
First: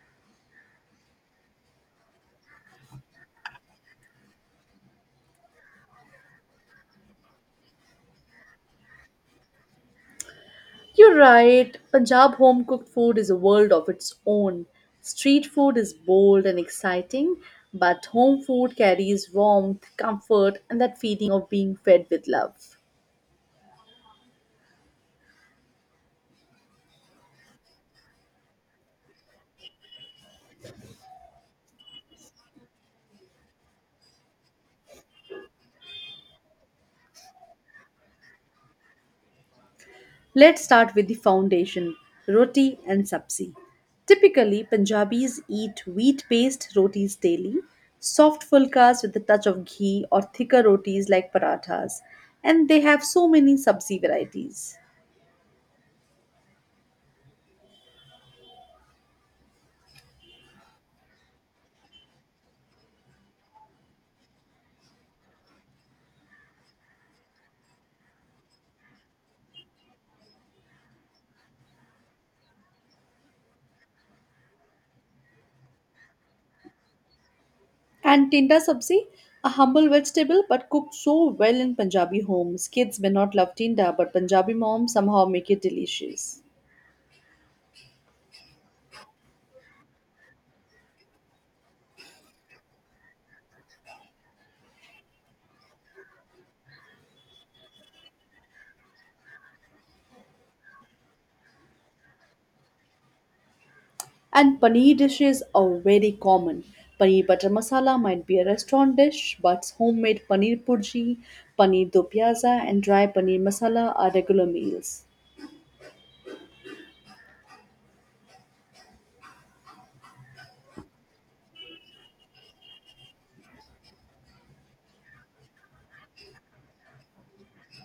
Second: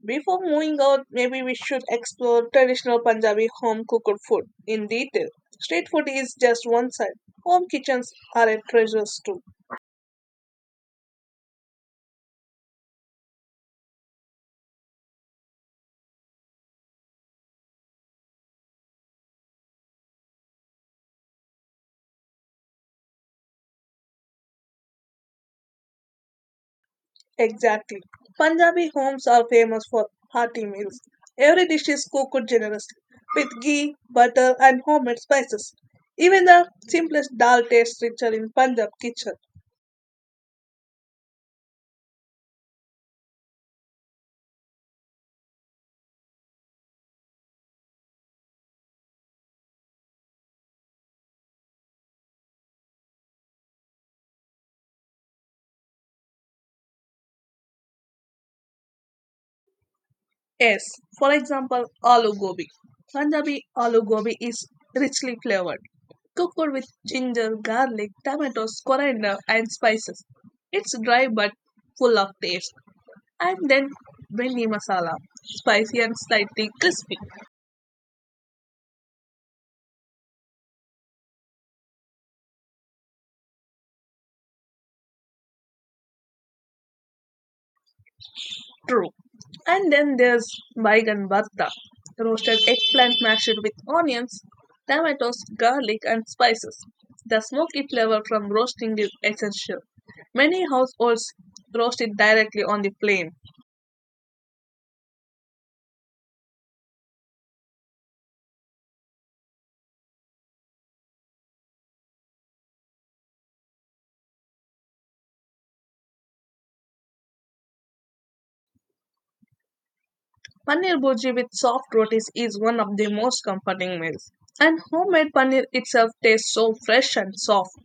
Speaker 1: Before moving out, maybe we should explore traditional Punjabi home cooked food in detail. Street food is just one side. Home kitchens are a treasure too.
Speaker 2: You're right, Punjab home cooked food is a world of its own. Street food is bold and exciting, but home food carries warmth, comfort, and that feeling of being fed with love.
Speaker 1: Exactly. Punjabi homes are famous for hearty meals. Every dish is cooked generously with ghee, butter, and homemade spices. Even the simplest dal tastes richer in Punjab kitchen.
Speaker 2: Let's start with the foundation roti and sabzi. Typically, Punjabis eat wheat based rotis daily, soft fulkas with a touch of ghee, or thicker rotis like parathas, and they have so many sabzi varieties.
Speaker 1: Yes, for example, aloo gobi. Punjabi aloo gobi is richly flavored, cooked with ginger, garlic, tomatoes, coriander, and spices. It's dry but full of taste. And then bringi masala, spicy and slightly crispy.
Speaker 2: And tinda sabzi, a humble vegetable but cooked so well in Punjabi homes. Kids may not love tinda, but Punjabi moms somehow make it delicious.
Speaker 1: True. And then there's baigan bhatta, roasted eggplant mashed with onions, tomatoes, garlic, and spices. The smoky flavor from roasting is essential. Many households roast it directly on the flame.
Speaker 2: And paneer dishes are very common. Paneer butter masala might be a restaurant dish, but homemade paneer purji, paneer do pyaza, and dry paneer masala are regular meals.
Speaker 1: Paneer bhurji with soft rotis is one of the most comforting meals. And homemade paneer itself tastes so fresh and soft.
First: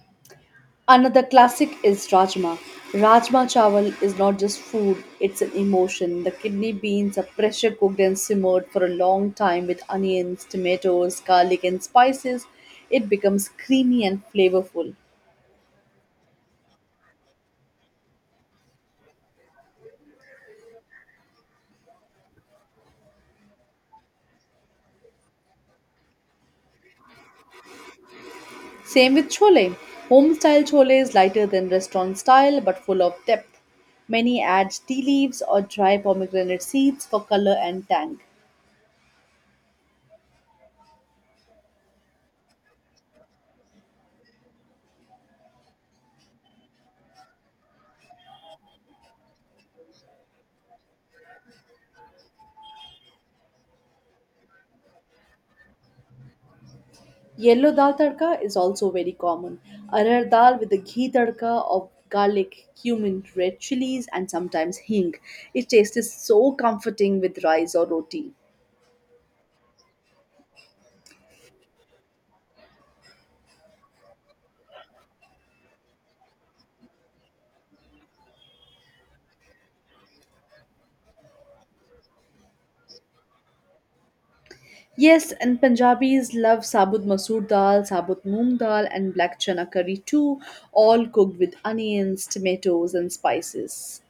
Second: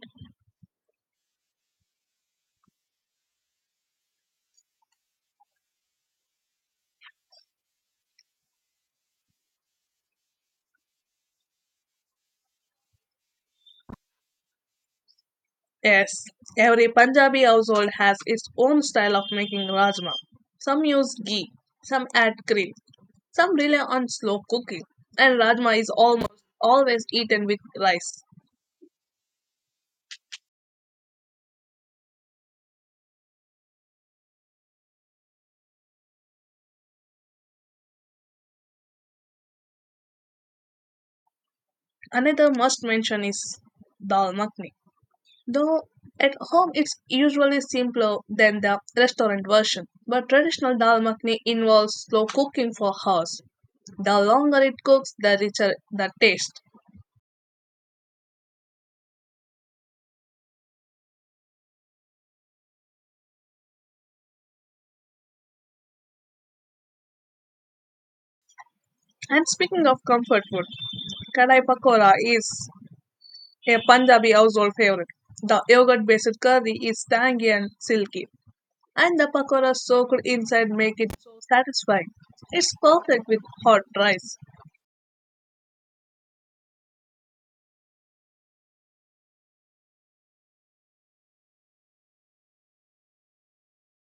Speaker 2: Another classic is rajma. Rajma chawal is not just food, it's an emotion. The kidney beans are pressure cooked and simmered for a long time with onions, tomatoes, garlic, and spices. It becomes creamy and flavorful.
Speaker 1: Yes, every Punjabi household has its own style of making rajma. Some use ghee, some add cream, some rely on slow cooking, and rajma is almost always eaten with rice.
Speaker 2: Same with chole. Home style chole is lighter than restaurant style but full of depth. Many add tea leaves or dry pomegranate seeds for color and tang.
Speaker 1: Another must mention is dal makhni. Though at home it's usually simpler than the restaurant version, but traditional dal makhni involves slow cooking for hours. The longer it cooks, the richer the taste.
Speaker 2: Yellow dal tadka is also very common. Arar dal with a ghee tadka of garlic, cumin, red chilies, and sometimes hing. It tastes so comforting with rice or roti.
Speaker 1: And speaking of comfort food, kadai pakora is a Punjabi household favorite. The yogurt based curry is tangy and silky, and the pakora soaked inside make it so satisfying. It's perfect with hot rice.
Speaker 2: Yes, and Punjabis love sabut masoor dal, sabut moong dal, and black chana curry too, all cooked with onions, tomatoes, and spices.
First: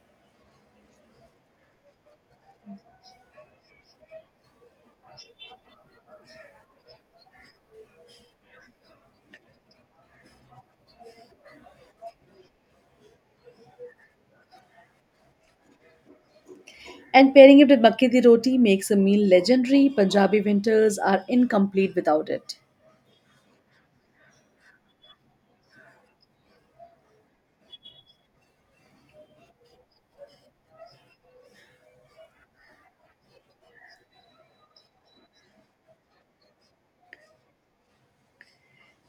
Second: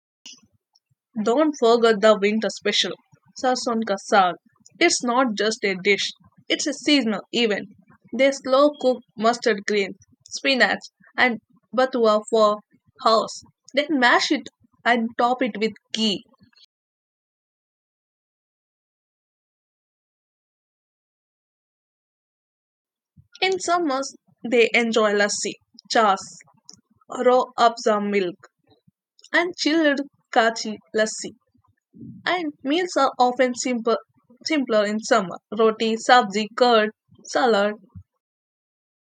Speaker 1: Don't forget the winter special, sarson ka saag. It's not just a dish, it's a seasonal event. They slow cook mustard greens, spinach, and batua for house. Then mash it and top it with ghee.
Speaker 2: And pairing it with makki di roti makes a meal legendary. Punjabi winters are incomplete without it.
Speaker 1: In summers, they enjoy lassi, chas, raw abza milk, and chilled kachi lassi. And meals are often simple, simpler in summer roti, sabzi, curd, salad,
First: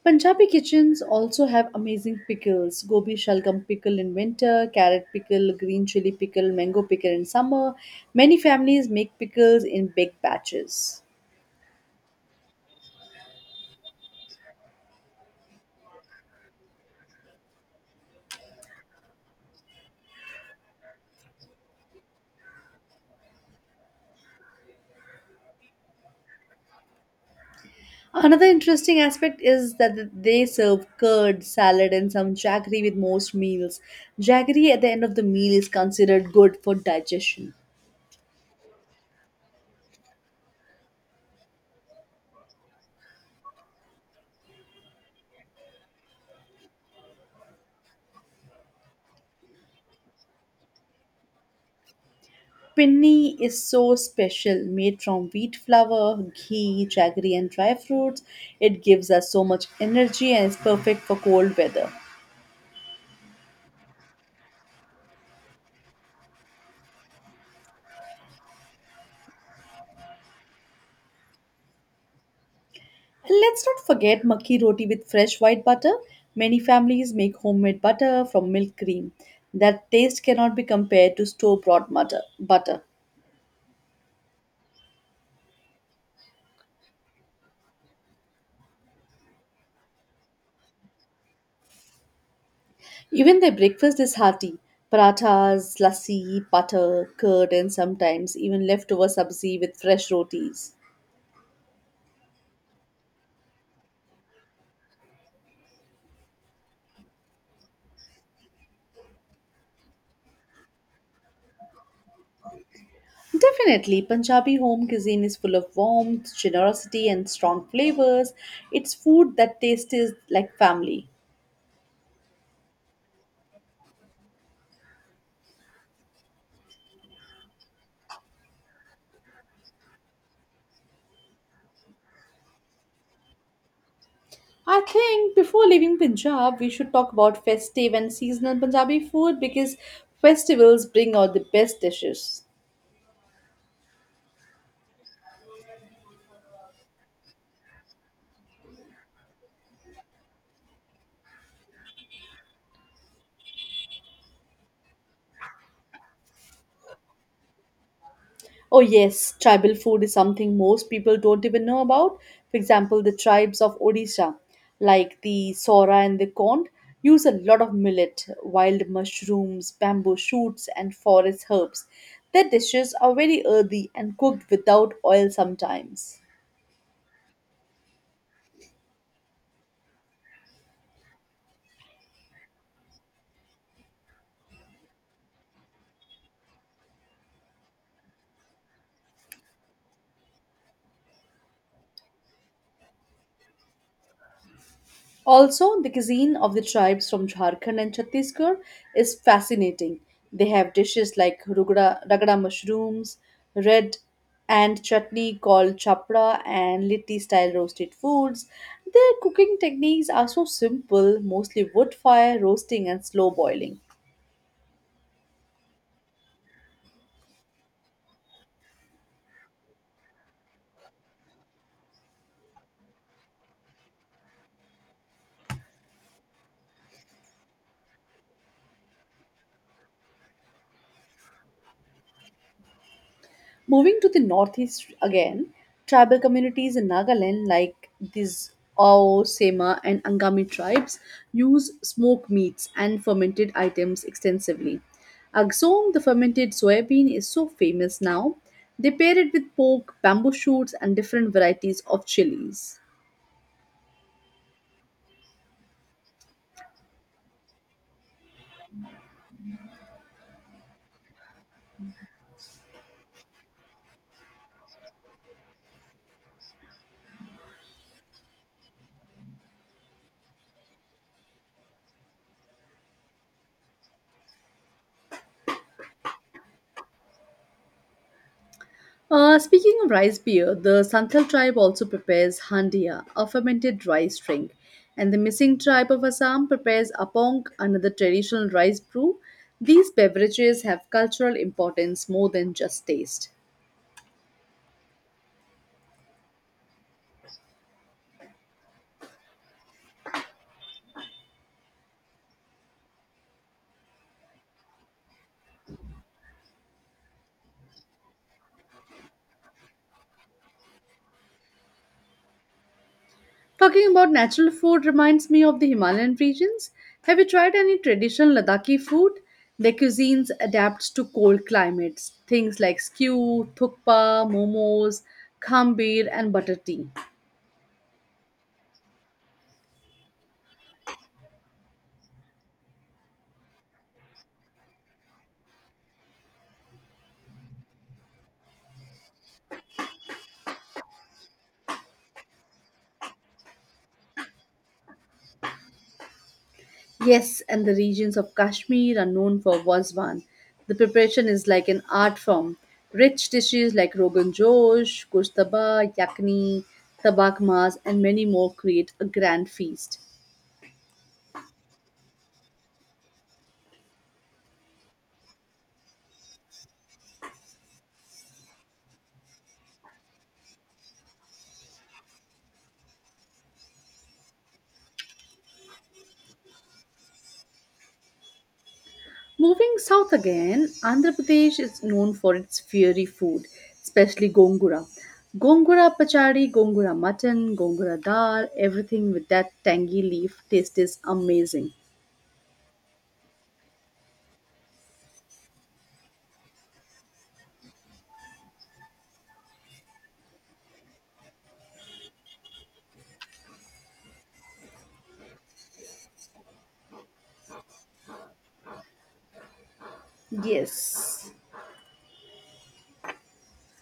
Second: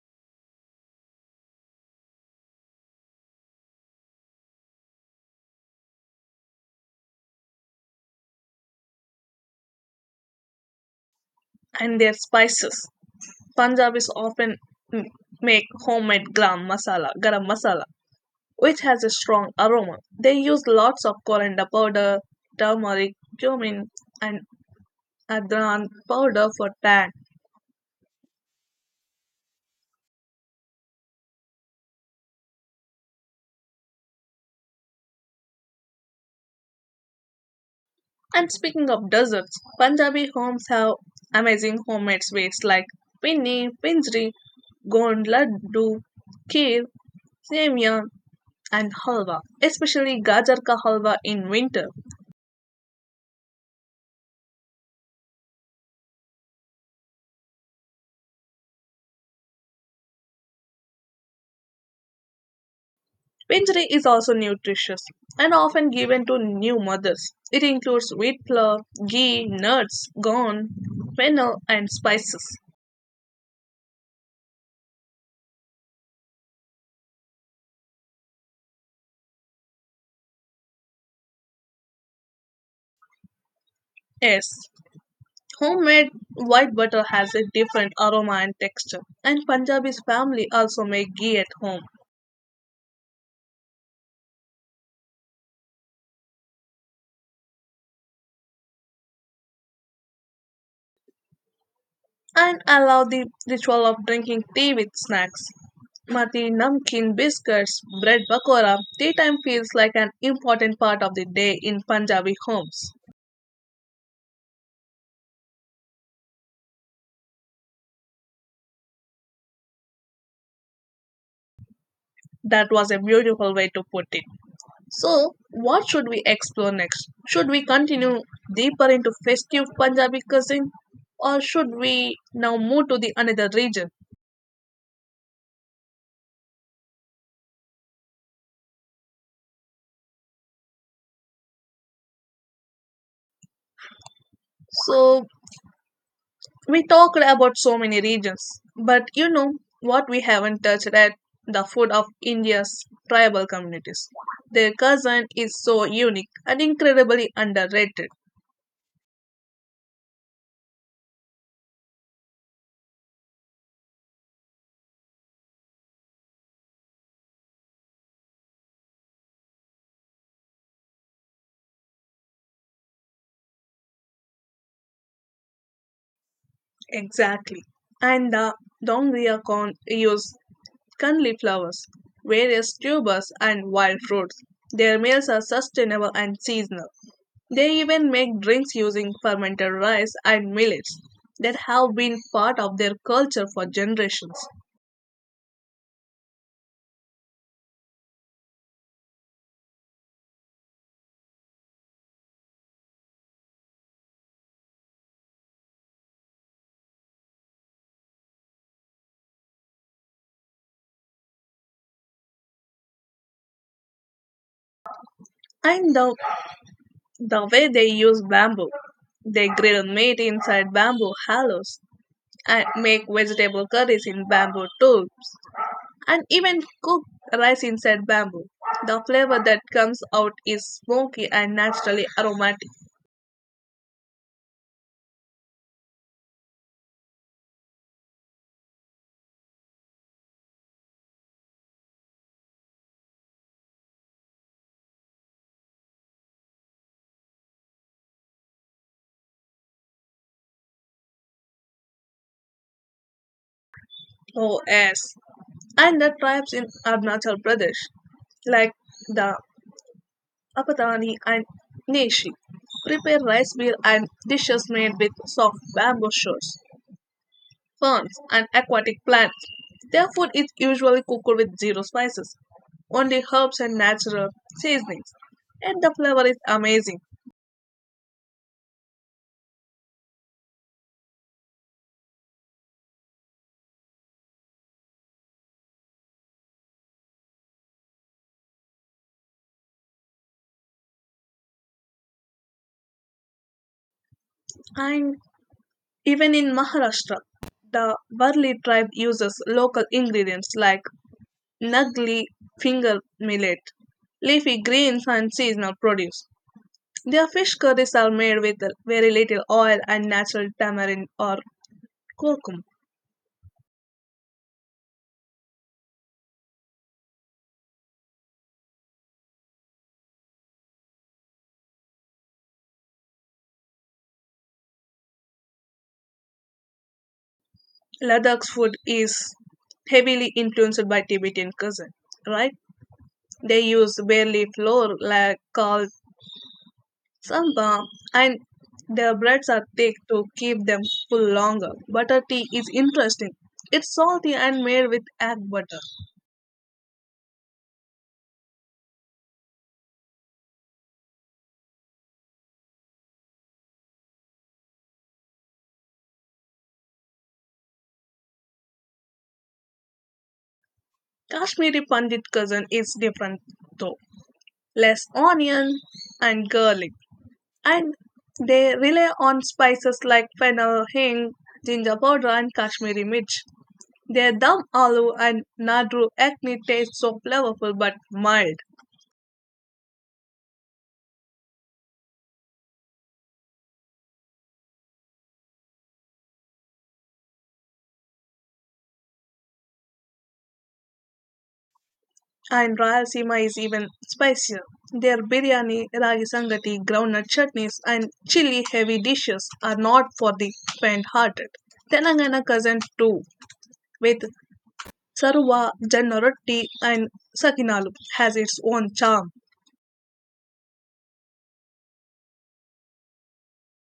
Speaker 2: Punjabi kitchens also have amazing pickles. Gobi shalgam pickle in winter, carrot pickle, green chili pickle, mango pickle in summer. Many families make pickles in big batches.
Speaker 1: and their spices. Punjabis often m- make homemade garam masala, which has a strong aroma. They use lots of coriander powder, turmeric, cumin, and adran powder for tan.
Speaker 2: Another interesting aspect is that they serve curd, salad, and some jaggery with most meals. Jaggery at the end of the meal is considered good for digestion.
Speaker 1: And speaking of desserts, Punjabi homes have amazing homemade sweets like pinni, pinjri, gond laddu, kheer, semia, and halwa, especially gajar ka halwa in winter.
Speaker 2: Pinni is so special, made from wheat flour, ghee, jaggery, and dry fruits. It gives us so much energy and is perfect for cold weather.
Speaker 1: Pinjari is also nutritious and often given to new mothers. It includes wheat flour, ghee, nuts, corn, fennel, and spices.
Speaker 2: And let's not forget makki roti with fresh white butter. Many families make homemade butter from milk cream. That taste cannot be compared to store bought butter.
Speaker 1: Yes, homemade white butter has a different aroma and texture, and Punjabi's family also make ghee at home.
Speaker 2: Even their breakfast is hearty. Parathas, lassi, butter, curd, and sometimes even leftover sabzi with fresh rotis.
Speaker 1: And allow the ritual of drinking tea with snacks. Mati, namkeen, biscuits, bread pakora. Tea time feels like an important part of the day in Punjabi homes.
Speaker 2: Definitely, Punjabi home cuisine is full of warmth, generosity, and strong flavors. It's food that tastes like family.
Speaker 1: That was a beautiful way to put it. So, what should we explore next? Should we continue deeper into festive Punjabi cuisine, or should we now move to the another region?
Speaker 2: I think before leaving Punjab, we should talk about festive and seasonal Punjabi food because festivals bring out the best dishes.
Speaker 1: So, we talked about so many regions, but you know what we haven't touched at the food of India's tribal communities. Their cousin is so unique and incredibly underrated.
Speaker 2: Oh, yes, tribal food is something most people don't even know about. For example, the tribes of Odisha, like the Sora and the Kond, use a lot of millet, wild mushrooms, bamboo shoots, and forest herbs. Their dishes are very earthy and cooked without oil sometimes.
Speaker 1: Exactly. And the Dongria corn use kanli flowers, various tubers, and wild fruits. Their meals are sustainable and seasonal. They even make drinks using fermented rice and millets that have been part of their culture for generations.
Speaker 2: Also, the cuisine of the tribes from Jharkhand and Chhattisgarh is fascinating. They have dishes like rugada, ragada mushrooms, red and chutney called chapra, and litti style roasted foods. Their cooking techniques are so simple, mostly wood fire, roasting, and slow boiling.
Speaker 1: And the way they use bamboo, they grill meat inside bamboo hollows and make vegetable curries in bamboo tubes and even cook rice inside bamboo. The flavor that comes out is smoky and naturally aromatic.
Speaker 2: Moving to the northeast again, tribal communities in Nagaland, like these Ao, Sema, and Angami tribes, use smoked meats and fermented items extensively. Agsong, the fermented soybean, is so famous now. They pair it with pork, bamboo shoots, and different varieties of chilies.
Speaker 1: Oh, yes. And the tribes in Arunachal Pradesh, like the Apatani and Neshi, prepare rice meal and dishes made with soft bamboo shoots, ferns, and aquatic plants. Their food is usually cooked with zero spices, only herbs and natural seasonings, and the flavor is amazing.
Speaker 2: Speaking of rice beer, the Santhal tribe also prepares handia, a fermented rice drink, and the Missing tribe of Assam prepares apong, another traditional rice brew. These beverages have cultural importance more than just taste.
Speaker 1: And even in Maharashtra, the Varli tribe uses local ingredients like nagli finger millet, leafy greens, and seasonal produce. Their fish curries are made with very little oil and natural tamarind or curcum.
Speaker 2: Talking about natural food reminds me of the Himalayan regions. Have you tried any traditional Ladakhi food? Their cuisines adapts to cold climates, things like skew, thukpa, momos, khambir, and butter tea.
Speaker 1: Ladakh's food is heavily influenced by Tibetan cuisine, right? They use bare leaf flour like called sampa, and their breads are thick to keep them full longer. Butter tea is interesting. It's salty and made with egg butter.
Speaker 2: Yes, and the regions of Kashmir are known for wasvan. The preparation is like an art form. Rich dishes like rogan josh, kushtaba, yakni, tabak mas, and many more create a grand feast.
Speaker 1: Kashmiri Pandit cuisine is different though, less onion and garlic, and they rely on spices like fennel, hing, ginger powder, and Kashmiri mirch. Their dum aloo and nadru acne taste so flavorful but mild,
Speaker 2: Moving south again, Andhra Pradesh is known for its fiery food, especially gongura. Gongura pachadi, gongura mutton, gongura dal, everything with that tangy leaf taste is amazing.
Speaker 1: and Rayalaseema is even spicier. Their biryani, ragi sangati, groundnut chutneys, and chili heavy dishes are not for the faint hearted. Telangana cousin too, with Sarva, Janna Rotti, and Sakinalu, has its own charm.
Speaker 2: Yes.